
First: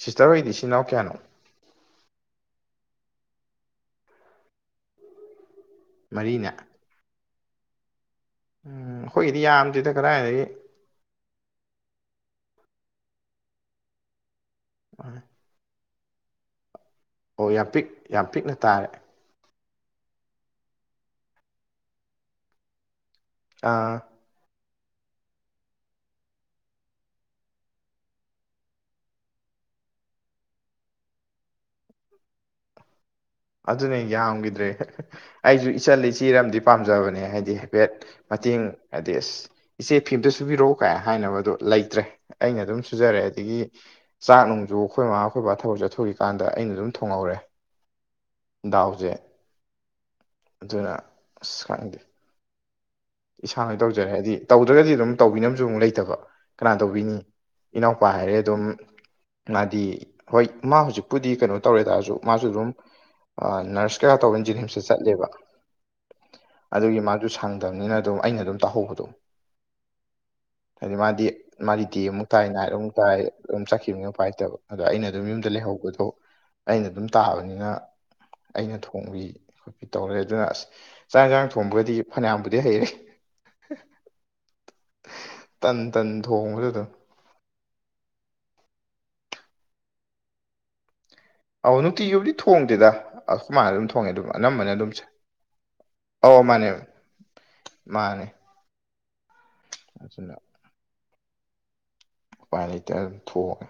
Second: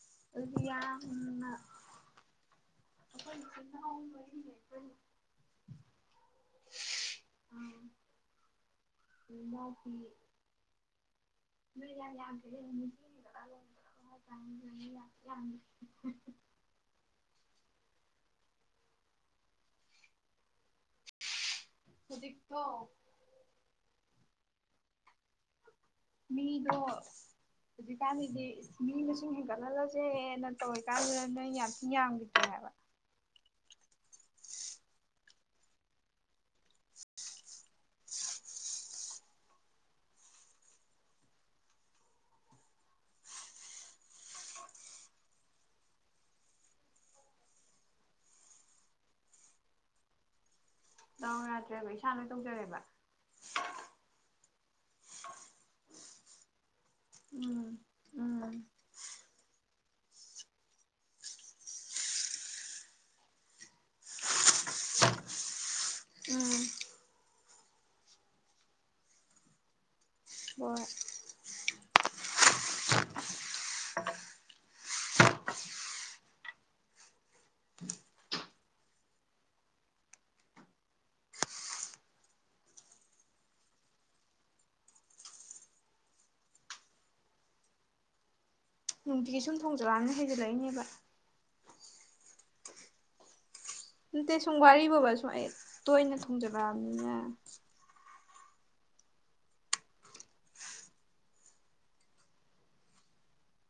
ꯁꯤꯁꯇꯔ ꯍꯣꯏꯗꯤ ꯢꯆꯤꯜ ꯢꯅꯥꯎ ꯀꯌꯥꯅꯣ ꯑꯩꯈꯣꯢ ꯢꯆꯤꯟ ꯢꯅꯥꯎ ꯃꯔꯤꯅꯦ *inaudible* ꯃꯔꯤꯅꯦ ꯎꯝ ꯑꯈꯣꯏꯒꯤꯗꯤ ꯌꯥꯝꯗꯦꯗ ꯀꯗꯥꯥꯏꯗꯒꯤ ꯅꯣꯢꯗꯤ ꯌꯥꯝ ꯌꯝꯗꯦ *unintelligible* ꯑꯣ ꯌꯥꯝ ꯄꯤꯛ ꯌꯥꯝ ꯄꯤꯛꯅ ꯇꯥꯔꯦ ꯍꯧꯖꯤꯛꯇꯣ ꯑꯥ ꯃꯤꯗꯣ ꯍꯧꯖꯤꯛꯀꯥꯟꯖꯤꯗꯤ ꯃꯤ ꯃꯁꯤꯡ ꯍꯦꯟꯒꯠ ꯍꯜꯂꯁꯦꯅ ꯇꯧꯔꯤꯀꯥꯟꯗꯨꯗ ꯅꯣꯏ ꯌꯥꯝ ꯊꯤ ꯌꯥꯝꯈꯤꯗ꯭ꯔꯦ ꯍꯥꯢꯕ *inaudible* ꯑꯗꯨꯅꯦ ꯌꯥꯝꯈꯤꯗ꯭ꯔꯦ ꯑꯩꯁꯨ ꯏꯆꯜꯂ ꯢꯆꯦꯔ ꯑꯝꯗꯤ ꯄꯥꯝꯖꯕꯅꯦ ꯍꯥꯏꯗꯤ ꯍꯥꯏꯐꯦꯠ ꯃꯇꯦꯡ ꯍꯥꯏꯗꯤ ꯑꯁ ꯏꯆꯦ ꯐꯤ ꯑꯝꯇ ꯁꯨꯕꯤꯔꯛꯎ ꯀꯥꯏ ꯍꯥꯏꯅꯕꯗꯣ ꯂꯩꯇ꯭ꯔꯦ ꯑꯩꯅ ꯑꯗꯨꯝ ꯁꯨꯖꯔꯦ ꯑꯗꯒꯤ ꯆꯥꯛ ꯅꯨꯡꯖꯨ ꯑꯩꯈꯣꯏ ꯃꯃꯥ ꯑꯩꯈꯣꯏ ꯕꯥ ꯊꯕꯛ ꯆꯠꯊꯣꯛꯏꯀꯥꯟꯗ ꯑꯩꯅ ꯑꯗꯨꯝ ꯊꯣꯡꯍꯧꯔꯦ *inaudible* ꯗꯥꯎꯖꯦ ꯑꯗꯨꯅ ꯗꯥꯎ ꯑꯁ ꯌꯥꯗ꯭ꯔꯦꯕ ꯈꯪꯗꯦ ꯏꯁꯥ ꯂꯣꯏ ꯇꯧꯖꯔꯦꯕ ꯏꯁꯥꯅ ꯂꯣꯏ ꯇꯧꯖꯔꯦ ꯍꯥꯏꯗꯤ ꯇꯧꯗ꯭ꯔꯒꯗꯤ ꯑꯗꯨꯝ ꯇꯧꯕꯤꯅꯕꯁꯨ ꯑꯃꯨꯛ ꯂꯩꯇꯕ ꯀꯅꯥ ꯇꯧꯕꯤꯅꯤ ꯎꯝ ꯏꯅꯥꯎꯄꯥ ꯍꯥꯏꯔꯦ ꯎꯝ ꯑꯗꯨꯝ ꯃꯥꯗꯤ ꯍꯣꯏ ꯃꯥ ꯍꯧꯖꯤꯛꯄꯨꯗꯤ ꯀꯩꯅꯣ ꯇꯧꯔꯦꯗ ꯑꯩꯖꯨ ꯃꯥꯁꯨ ꯑꯗꯨꯝ ꯑ ꯅꯔꯁ ꯈꯔ ꯇꯧꯕꯩ ꯖꯦꯅꯤꯝꯁꯇ ꯆꯠꯂꯦꯕ ꯎꯝ ꯑꯗꯨꯒꯤ ꯃꯥꯁꯨ ꯁꯥꯡꯗꯝꯅꯤꯅ ꯑꯗꯨꯝ ꯑꯩꯅ ꯑꯗꯨꯝ ꯇꯧꯍꯧꯕꯗꯣ ꯍꯣꯏ ꯍꯥꯏꯗꯤ ꯃꯥꯗꯤ ꯃꯥꯒꯤꯗꯤ ꯑꯃꯨꯛ ꯇꯥꯏ ꯅꯥꯏꯠ ꯑꯗꯨꯝ ꯇꯥꯏ ꯑꯗꯨꯝ ꯆꯠꯈꯤꯕꯅꯤ ꯎꯄꯥꯏ ꯂꯩꯇꯕ ꯑꯗꯣ ꯑꯩꯅ ꯑꯗꯨꯝ ꯌꯨꯝꯗ ꯂꯩꯍꯧꯕꯗꯣ ꯑꯩꯅ ꯑꯗꯨꯝ ꯇꯥꯕꯅꯤꯅ ꯑꯩꯅ ꯊꯣꯡꯕꯤ ꯈꯣꯠꯄꯤ ꯇꯧꯔꯦ ꯑꯗꯨꯅ ꯑꯁ ꯆꯥꯛ ꯌꯦꯟꯁꯥꯡ ꯊꯣꯡꯕꯒꯗꯤ ꯐꯅꯌꯥꯝꯕꯨꯗꯤ ꯍꯩꯔꯦ *inaudible* ꯇꯟ ꯇꯟ ꯊꯣꯡꯕꯁꯨ ꯑꯗꯨꯝ ꯅꯨꯡꯇꯤꯒꯤ ꯁꯨꯝ ꯊꯣꯡꯖꯜꯂꯛꯑꯝꯅꯤꯅ ꯍꯩꯖꯤꯜꯂꯛꯏꯅꯦꯕ ꯑꯧ ꯅꯨꯡꯇꯤꯒꯤꯕꯨꯗꯤ ꯊꯣꯡꯗꯦꯗ ꯑ ꯈꯨꯃꯅ ꯑꯗꯨꯝ ꯊꯣꯡꯉꯦ ꯑꯗꯨꯝ ꯅꯠꯇꯦ ꯁꯨꯝ ꯑꯅꯝꯕꯅ ꯑꯗꯨꯝ ꯋꯥꯔꯤꯕꯣꯕ ꯁꯨꯝ ꯑꯩ ꯇꯣꯏꯅ ꯑꯧ ꯃꯥꯅꯦ ꯊꯣꯡꯖꯜꯂꯛꯑꯕꯅꯤꯅ ꯃꯥꯅꯦ *inaudible* ꯎꯄꯥꯏ ꯂꯩꯇꯦ ꯑꯗꯨꯝ ꯊꯣꯡꯉꯦ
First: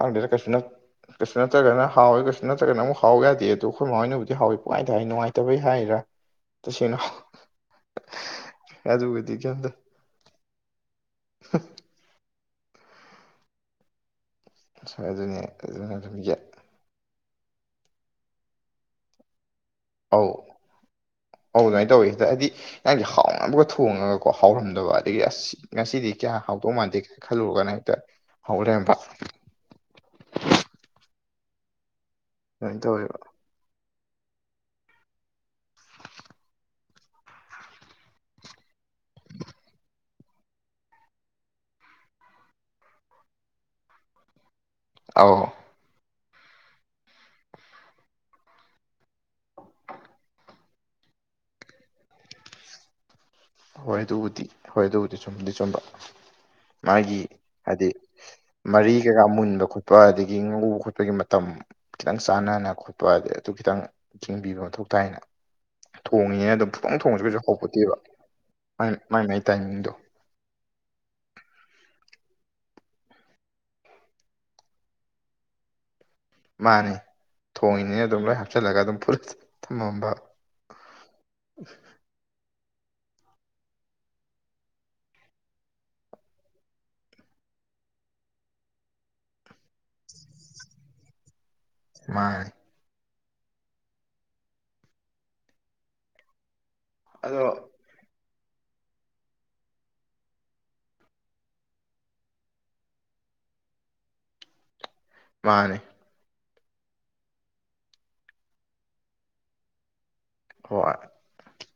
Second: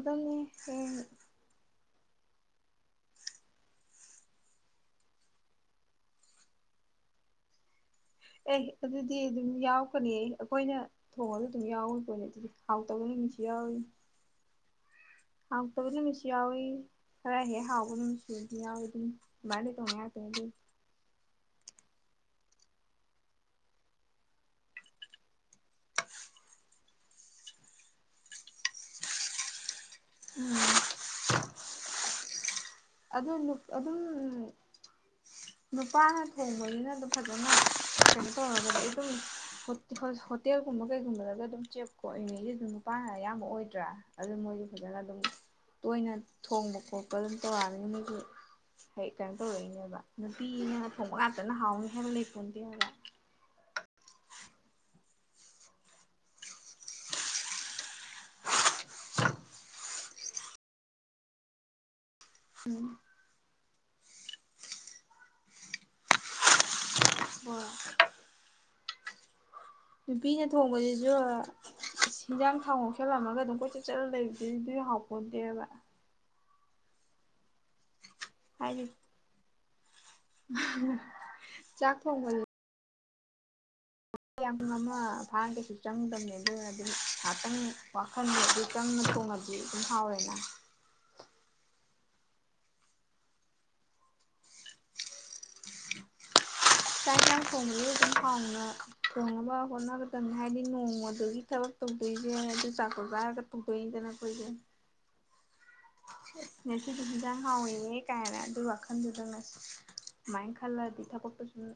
ꯈꯪꯗꯦꯗ ꯀꯩꯁꯨ ꯅ ꯍꯌꯦꯡ ꯀꯩꯁꯨ ꯅꯠꯇ꯭ꯔꯒꯅ ꯍꯥꯎꯋꯦ ꯀꯩꯁꯨ ꯅꯠꯇ꯭ꯔꯒꯅ ꯑꯃꯨꯛ ꯍꯥꯎ ꯌꯥꯗꯦ ꯑꯗꯨ ꯑꯩꯈꯣꯏ ꯃꯥ ꯍꯣꯏꯅꯕꯨꯗꯤ ꯍꯥꯎꯋꯦ ꯄꯪꯍꯥꯏꯗ ꯍꯥꯏ ꯅꯨꯡꯉꯥꯏꯇꯕꯩ ꯍꯥꯏꯔ ꯇꯁꯦꯡꯅ ꯑꯦ ꯑꯗꯨꯗꯤ ꯑꯗꯨꯒꯗꯤ ꯑꯗꯨꯝ ꯀꯩꯝꯇ ꯌꯥꯎꯔꯛꯀꯅꯤ ꯑꯩꯈꯣꯏꯅ ꯊꯣꯡꯉꯒ ꯑꯗꯨꯝ ꯌꯥꯎꯔꯤꯄꯣꯠꯅꯤ ꯑꯗꯨꯗꯤ ꯍꯥꯎ ꯇꯕ ꯅꯨꯃꯤꯠꯁꯨ ꯌꯥꯎꯏ ꯑꯗꯨꯅꯦ ꯍꯥꯎꯇꯕ ꯑꯗꯨꯅ ꯑꯗꯨꯝ ꯅꯨꯃꯤꯠꯁꯨ ꯌꯥꯎꯏ ꯈꯔꯍꯦꯛ ꯍꯥꯎꯕ ꯅꯨꯃꯤꯠꯁꯨ ꯌꯥꯎꯏ ꯑꯗꯨꯝ ꯑꯗꯨꯃꯥꯏ ꯉꯥꯛ ꯇꯧꯅꯩ ꯑꯧ ꯉꯥꯛꯇꯅꯤ ꯗꯨ ꯑꯧ ꯑꯗꯨꯃꯥꯏꯅ ꯇꯧꯋꯤ ꯍꯦꯛꯇ ꯍꯥꯏꯗꯤ ꯍꯥꯎꯅꯕ ꯊꯣꯡꯉ ꯍꯥꯎꯔꯝꯗꯕ ꯑꯗꯩꯒꯤ ꯑꯁ ꯉꯁꯤꯗꯤ ꯀꯌꯥ ꯍꯥꯎ ꯍꯧꯗꯧ ꯃꯥꯟꯗꯦ ꯈꯜꯂꯨꯔꯒꯅ ꯍꯦꯛꯇ ꯍꯥꯎ ꯂꯩꯔꯝꯕ ꯎꯝ ꯑꯗꯨꯃꯥꯏꯅ ꯇꯧꯋꯦꯕ ꯑꯗꯨ ꯑꯗꯨꯝ ꯅꯨꯄꯥꯅ ꯊꯣꯡꯕꯅꯤꯅ ꯑꯗꯨꯝ ꯐꯖꯅ ꯀꯩꯅꯣ ꯇꯧꯔꯕꯗ ꯑꯗꯨꯝ ꯍꯣꯇꯦꯜ ꯑꯗꯨꯒꯨꯝꯕ ꯀꯩꯒꯨꯝꯕꯗꯒ ꯑꯗꯨꯝ ꯆꯦꯞꯀꯣꯏꯉꯩꯁꯤꯁꯨ ꯅꯨꯄꯥꯅ ꯑꯌꯥꯝꯕ ꯑꯣꯏꯗ꯭ꯔꯥ ꯑꯗꯨ ꯃꯣꯏꯒꯤ ꯐꯖꯅ ꯑꯗꯨꯝ ꯑꯧ ꯇꯣꯏꯅ ꯊꯣꯡꯕ ꯈꯣꯠꯄ ꯑꯗꯨꯝ ꯇꯧꯔꯛꯑꯅꯤ ꯃꯣꯏꯒꯤ ꯍꯦ ꯀꯩꯅꯣ ꯇꯧꯔꯛꯏꯅꯦꯕ ꯅꯨꯄꯤꯅ ꯊꯣꯡꯕ ꯉꯥꯛꯇꯅ ꯍꯥꯎꯅꯤ ꯍꯥꯏꯕ ꯂꯩꯄꯣꯠꯇꯦ ꯍꯥꯏꯕ ꯍꯣꯏ ꯑꯗꯨꯕꯨꯗꯤ ꯍꯣꯏ ꯑꯗꯨꯕꯨꯗꯤ ꯆꯤꯝꯗꯤ ꯆꯨꯝꯕ ꯃꯥꯒꯤ ꯍꯥꯏꯗꯤ ꯃꯔꯤ ꯀꯩꯀꯥ ꯃꯨꯟꯕ ꯈꯣꯠꯄ ꯑꯗꯒꯤ ꯉꯧꯕ ꯈꯣꯠꯄꯒꯤ ꯃꯇꯝ ꯈꯤꯇꯪ ꯆꯥꯟꯅꯅ ꯎꯝ ꯈꯣꯠꯄ ꯑꯗꯩ ꯑꯗꯨ ꯈꯤꯇꯪ ꯌꯦꯡꯕꯤꯕ ꯃꯊꯧ ꯇꯥꯏꯅ ꯊꯣꯡꯉꯤꯅ ꯑꯗꯨꯝ ꯄꯨꯊꯣꯡꯉꯁꯨ ꯀꯩꯁꯨ ꯍꯣꯏ ꯍꯥꯎꯄꯣꯠꯇꯦꯕ ꯃꯥꯏ ꯃꯥꯏ ꯅꯨꯄꯤꯅ ꯊꯣꯡꯕꯁꯤꯖꯨ ꯍꯤꯟꯖꯥꯡ ꯊꯥꯎ ꯉꯧꯁꯜꯂꯝꯃꯒ ꯑꯗꯨꯝ ꯀꯣꯏꯆꯠ ꯆꯠꯂꯒ ꯂꯩꯕꯗꯨ ꯑꯗꯨꯗꯤ ꯍꯥꯎꯄꯣꯠꯗꯦꯕ ꯃꯥꯅꯦ ꯊꯣꯡꯉꯤꯅꯦꯅ ꯑꯗꯨꯝ ꯂꯣꯏ ꯍꯥꯞꯆꯜꯂꯒ ꯑꯗꯨꯝ ꯐꯨꯠꯂ ꯊꯝꯃꯝꯕ ꯍꯥ ꯆꯥꯥꯛ ꯊꯣꯡꯕ ꯌꯥꯝ ꯑꯃ ꯐꯥꯒꯁꯨ ꯆꯪꯗꯕꯅꯦ ꯑꯗꯨꯝ ꯉꯥꯏꯍꯥꯛꯇꯪ ꯋꯥꯈꯜꯗ ꯑꯗꯨ ꯆꯪ ꯊꯣꯡꯂꯗꯤ ꯑꯗꯨꯝ ꯍꯥꯎꯋꯦꯅ ꯃꯥꯅꯦ ꯆꯥꯛ ꯑꯗꯣ ꯏꯟꯖꯥꯡ ꯊꯣꯡꯕ ꯑꯗꯨꯝ ꯍꯥꯎꯅ ꯊꯣꯡꯅꯕ ꯍꯣꯠꯅꯒꯗꯕꯅꯦ ꯍꯥꯏꯗꯤ ꯅꯣꯡꯃꯗꯨꯒꯤ ꯊꯕꯛ ꯇꯧꯗꯣꯏꯁꯦ ꯑꯗꯨ ꯆꯥꯛꯇꯣ ꯆꯥꯔꯒ ꯇꯧꯗꯣꯏꯅꯦ *unintelligible* ꯃꯥꯅꯦ ꯉꯁꯤꯗꯤ ꯏꯟꯖꯥꯡ ꯍꯥꯎꯋꯦꯍꯦ ꯀꯥꯏꯅ ꯑꯗꯨ ꯋꯥꯈꯟꯗꯨꯗꯅꯦ ꯑꯗꯨꯃꯥꯏ ꯍꯣꯏ ꯈꯜꯂꯗꯤ ꯊꯕꯛꯇꯣ ꯁꯨꯝ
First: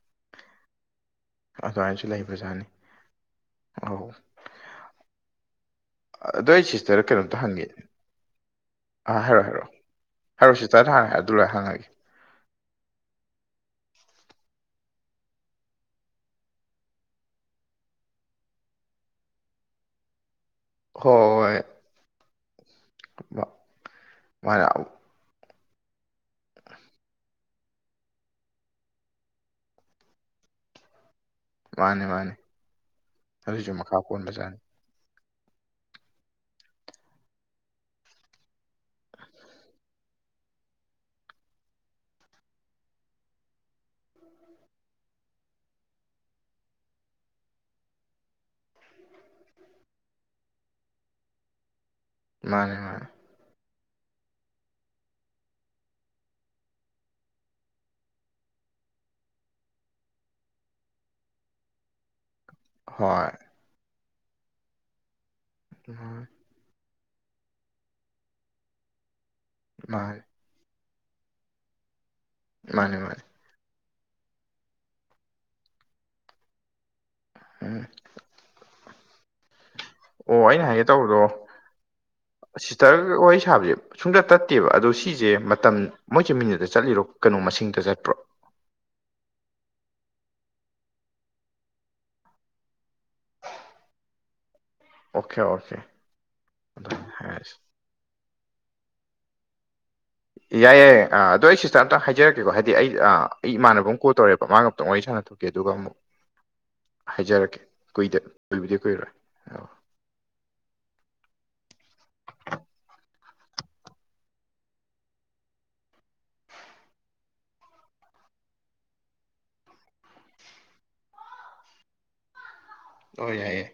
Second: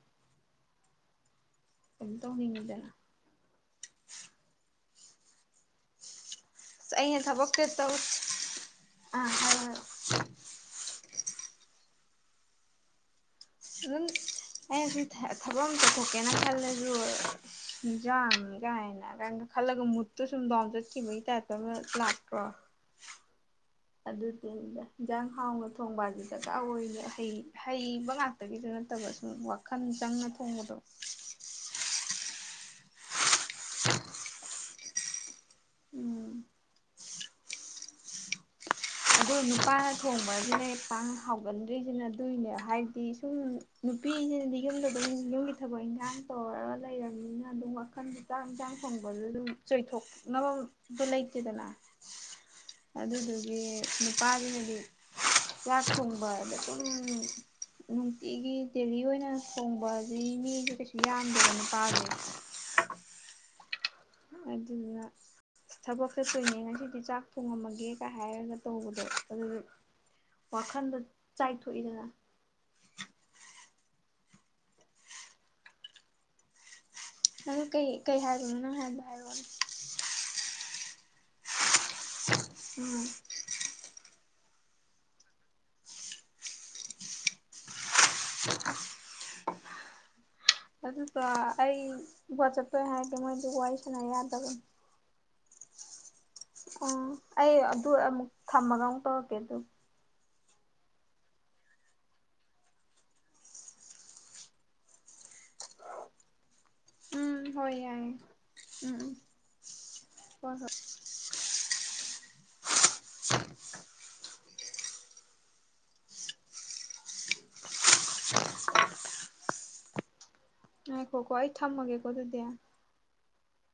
ꯑꯗꯨꯃꯥꯏꯁꯨ ꯀꯩꯅꯣ ꯂꯩꯕꯖꯥꯠꯅꯤ ꯇꯧꯅꯤꯡꯉꯤꯗꯅ ꯑꯧ ꯑꯗꯣ ꯑꯩ ꯑꯁ ꯁꯤꯁꯇꯔꯗ ꯑꯩꯅ ꯀꯩꯅꯣꯝꯇ ꯊꯕꯛꯁꯦ ꯍꯪꯒꯦ ꯇꯧ ꯑꯥ ꯍꯥꯏꯔꯛꯑꯣ ꯍꯥꯏꯌꯣ ꯍꯥꯏꯔꯛꯑꯣ ꯍꯥꯏꯌꯣ ꯍꯥꯏꯔꯛꯑꯣ ꯁꯤꯁꯇꯔꯅ ꯍꯥꯟꯅ ꯑꯗꯨ ꯂꯣꯏꯔ ꯍꯪꯉꯛꯑꯒꯦ ꯑꯗꯨꯝ ꯑꯩꯅꯁꯨ ꯊꯕꯛ ꯑꯃ ꯇꯧꯊꯣꯛꯀꯦꯅ ꯈꯜꯂꯁꯨ ꯍꯤꯟꯖꯥꯡꯅꯤ ꯀꯥꯏꯅ ꯈꯜꯂꯒ ꯃꯨꯠꯇꯨ ꯁꯨꯝ ꯗꯥꯎꯟ ꯆꯠꯈꯤꯕꯒꯤ ꯇꯥꯏꯞꯇ ꯂꯥꯛꯇ꯭ꯔꯣ ꯋꯥ ꯑꯗꯨꯗꯨꯅꯤ ꯏꯟꯖꯥꯡ ꯍꯥꯎꯅ ꯊꯣꯡꯕꯁꯦ ꯗꯔꯀꯥꯔ ꯑꯣꯏꯔꯤꯅꯦ ꯍꯩ ꯍꯩꯕ ꯉꯥꯛꯇꯒꯤꯁꯨ ꯅꯠꯇꯕ ꯁꯨꯝ ꯋꯥꯈꯜ ꯆꯪꯅ ꯊꯣꯡꯕꯗꯣ *inaudible* ꯃꯥꯅꯤ ꯃꯥꯅꯤ ꯑꯗꯨꯁꯨ ꯃꯈꯥ ꯄꯣꯟꯕ ꯖꯥꯠꯅꯤ ꯎꯝ ꯑꯗꯣ ꯅꯨꯄꯥꯅ ꯊꯣꯡꯕꯁꯤꯅ ꯍꯦꯛ ꯄꯥꯛꯅ ꯍꯥꯎꯒꯟꯗ꯭ꯔꯤꯁꯤꯅ ꯑꯗꯨꯏꯅꯦ ꯍꯥꯏꯕꯗꯤ ꯁꯨꯝ ꯅꯨ ꯅꯨꯄꯤꯅꯗꯤ ꯌꯨꯝꯗ ꯌꯨꯝꯒꯤ ꯊꯕꯛ ꯏꯟꯈꯥꯡ ꯇꯧꯔꯒ ꯂꯩꯔꯕꯅꯤꯅ ꯑꯗꯨꯝ ꯋꯥꯈꯜꯗꯤ ꯆꯥꯛ ꯏꯟꯁꯥꯡ ꯊꯣꯡ ꯑꯗꯨꯝ ꯆꯣꯏꯊꯣꯛꯅꯕ ꯂꯩꯇꯦꯗꯅ ꯃꯥꯅꯦ ꯃꯥꯅꯦ ꯑꯗꯨꯗꯨꯒꯤ ꯅꯨꯄꯥꯁꯤꯅꯗꯤ ꯆꯥꯛ ꯊꯣꯡꯕ ꯑꯗꯨꯨꯝ ꯅꯨꯡꯇꯤꯒꯤ ꯗꯦꯜꯂꯤ ꯑꯣꯏꯅ ꯊꯣꯡꯕꯗꯤ ꯃꯤꯁꯨ ꯀꯩꯁꯨ ꯌꯥꯝꯗꯦꯕ ꯅꯨꯄꯥꯖꯦ ꯍꯣꯏ ꯑꯗꯨꯗꯨꯅ ꯊꯕꯛ ꯆꯠꯇꯣꯏꯅꯦ ꯉꯁꯤꯗꯤ ꯆꯥꯛ ꯊꯣꯡꯉꯝꯃꯒꯦꯒ ꯍꯥꯏꯔꯒ ꯇꯧꯕꯗꯣ ꯑꯗꯨꯗꯤ ꯃꯥꯅꯦ ꯋꯥꯈꯟꯗꯣ ꯆꯥꯏꯊꯣꯛ ꯏꯗꯅ ꯃꯥꯅꯦ ꯃꯥꯅꯦ ꯅꯪ ꯎꯝ ꯀꯩ ꯀꯩ ꯍꯥꯏꯕꯅꯣ ꯅꯪ ꯍꯥꯏꯕꯗꯣ ꯍꯥꯏꯔꯛꯑꯣꯅꯦ ꯑꯣ ꯑꯩꯅ ꯍꯥꯏꯒꯦ ꯇꯧꯕꯗꯣ ꯎꯝ ꯁꯤꯁꯇꯔꯒ ꯋꯥꯔꯤ ꯁꯥꯕꯁꯦ ꯁꯨꯡꯇꯠ ꯇꯠꯇꯦꯕ ꯑꯗꯣ ꯁꯤꯁꯦ ꯃꯇꯝ ꯃꯣꯏꯁꯦ ꯃꯤꯅꯤꯠꯇ ꯆꯠꯂꯤꯔꯣ ꯀꯩꯅꯣ ꯃꯁꯤꯡꯗ ꯆꯠꯄ꯭ꯔꯣ *inaudible* ꯑꯗꯨꯗ ꯑꯩ ꯋꯥꯆꯞꯇꯑꯣꯢ ꯍꯥꯏꯒꯦ ꯃꯣꯏꯗꯤ ꯋꯥꯔꯤ ꯁꯅ ꯌꯥꯗꯕꯅꯤ ꯑꯣꯀꯦ ꯑꯣꯀꯦ ꯎ ꯑꯗꯨꯃꯥꯏꯅ ꯍꯥꯏꯔꯁꯤ ꯑꯩ ꯑꯗꯨ ꯑꯃꯨꯛ ꯊꯝꯃꯒ ꯑꯃꯨꯛ ꯇꯧꯔꯛꯀꯦ ꯑꯗꯨ ꯌꯥꯏ ꯌꯥꯏꯌꯦ ꯑꯗꯣ ꯑꯩ ꯁꯤꯁꯇꯔ ꯑꯝꯇꯪ ꯍꯥꯏꯖꯔꯛꯀꯦꯀꯣ ꯍꯥꯏꯗꯤ ꯑꯩ ꯑꯩ ꯏꯃꯟꯅꯕ ꯀꯣꯜ ꯇꯧꯔꯦꯕ ꯃꯥ ꯉꯥꯛꯇꯪ ꯋꯥꯔꯤ ꯁꯥꯟꯅ *unintelligible* ꯎꯝ ꯍꯣꯢ ꯌꯥꯢꯌꯦ ꯀꯨꯏꯕꯨꯗꯤ ꯎꯝ ꯀꯨꯏꯔꯣꯏ ꯑꯣ ꯍꯣꯏ ꯍꯣꯏ *inaudible* ꯉꯥꯢꯈꯣꯀꯣ ꯑꯩ ꯊꯝꯃꯒꯦꯀꯣ ꯑꯗꯨꯗꯤ ꯑꯣ ꯌꯥꯏꯌꯦ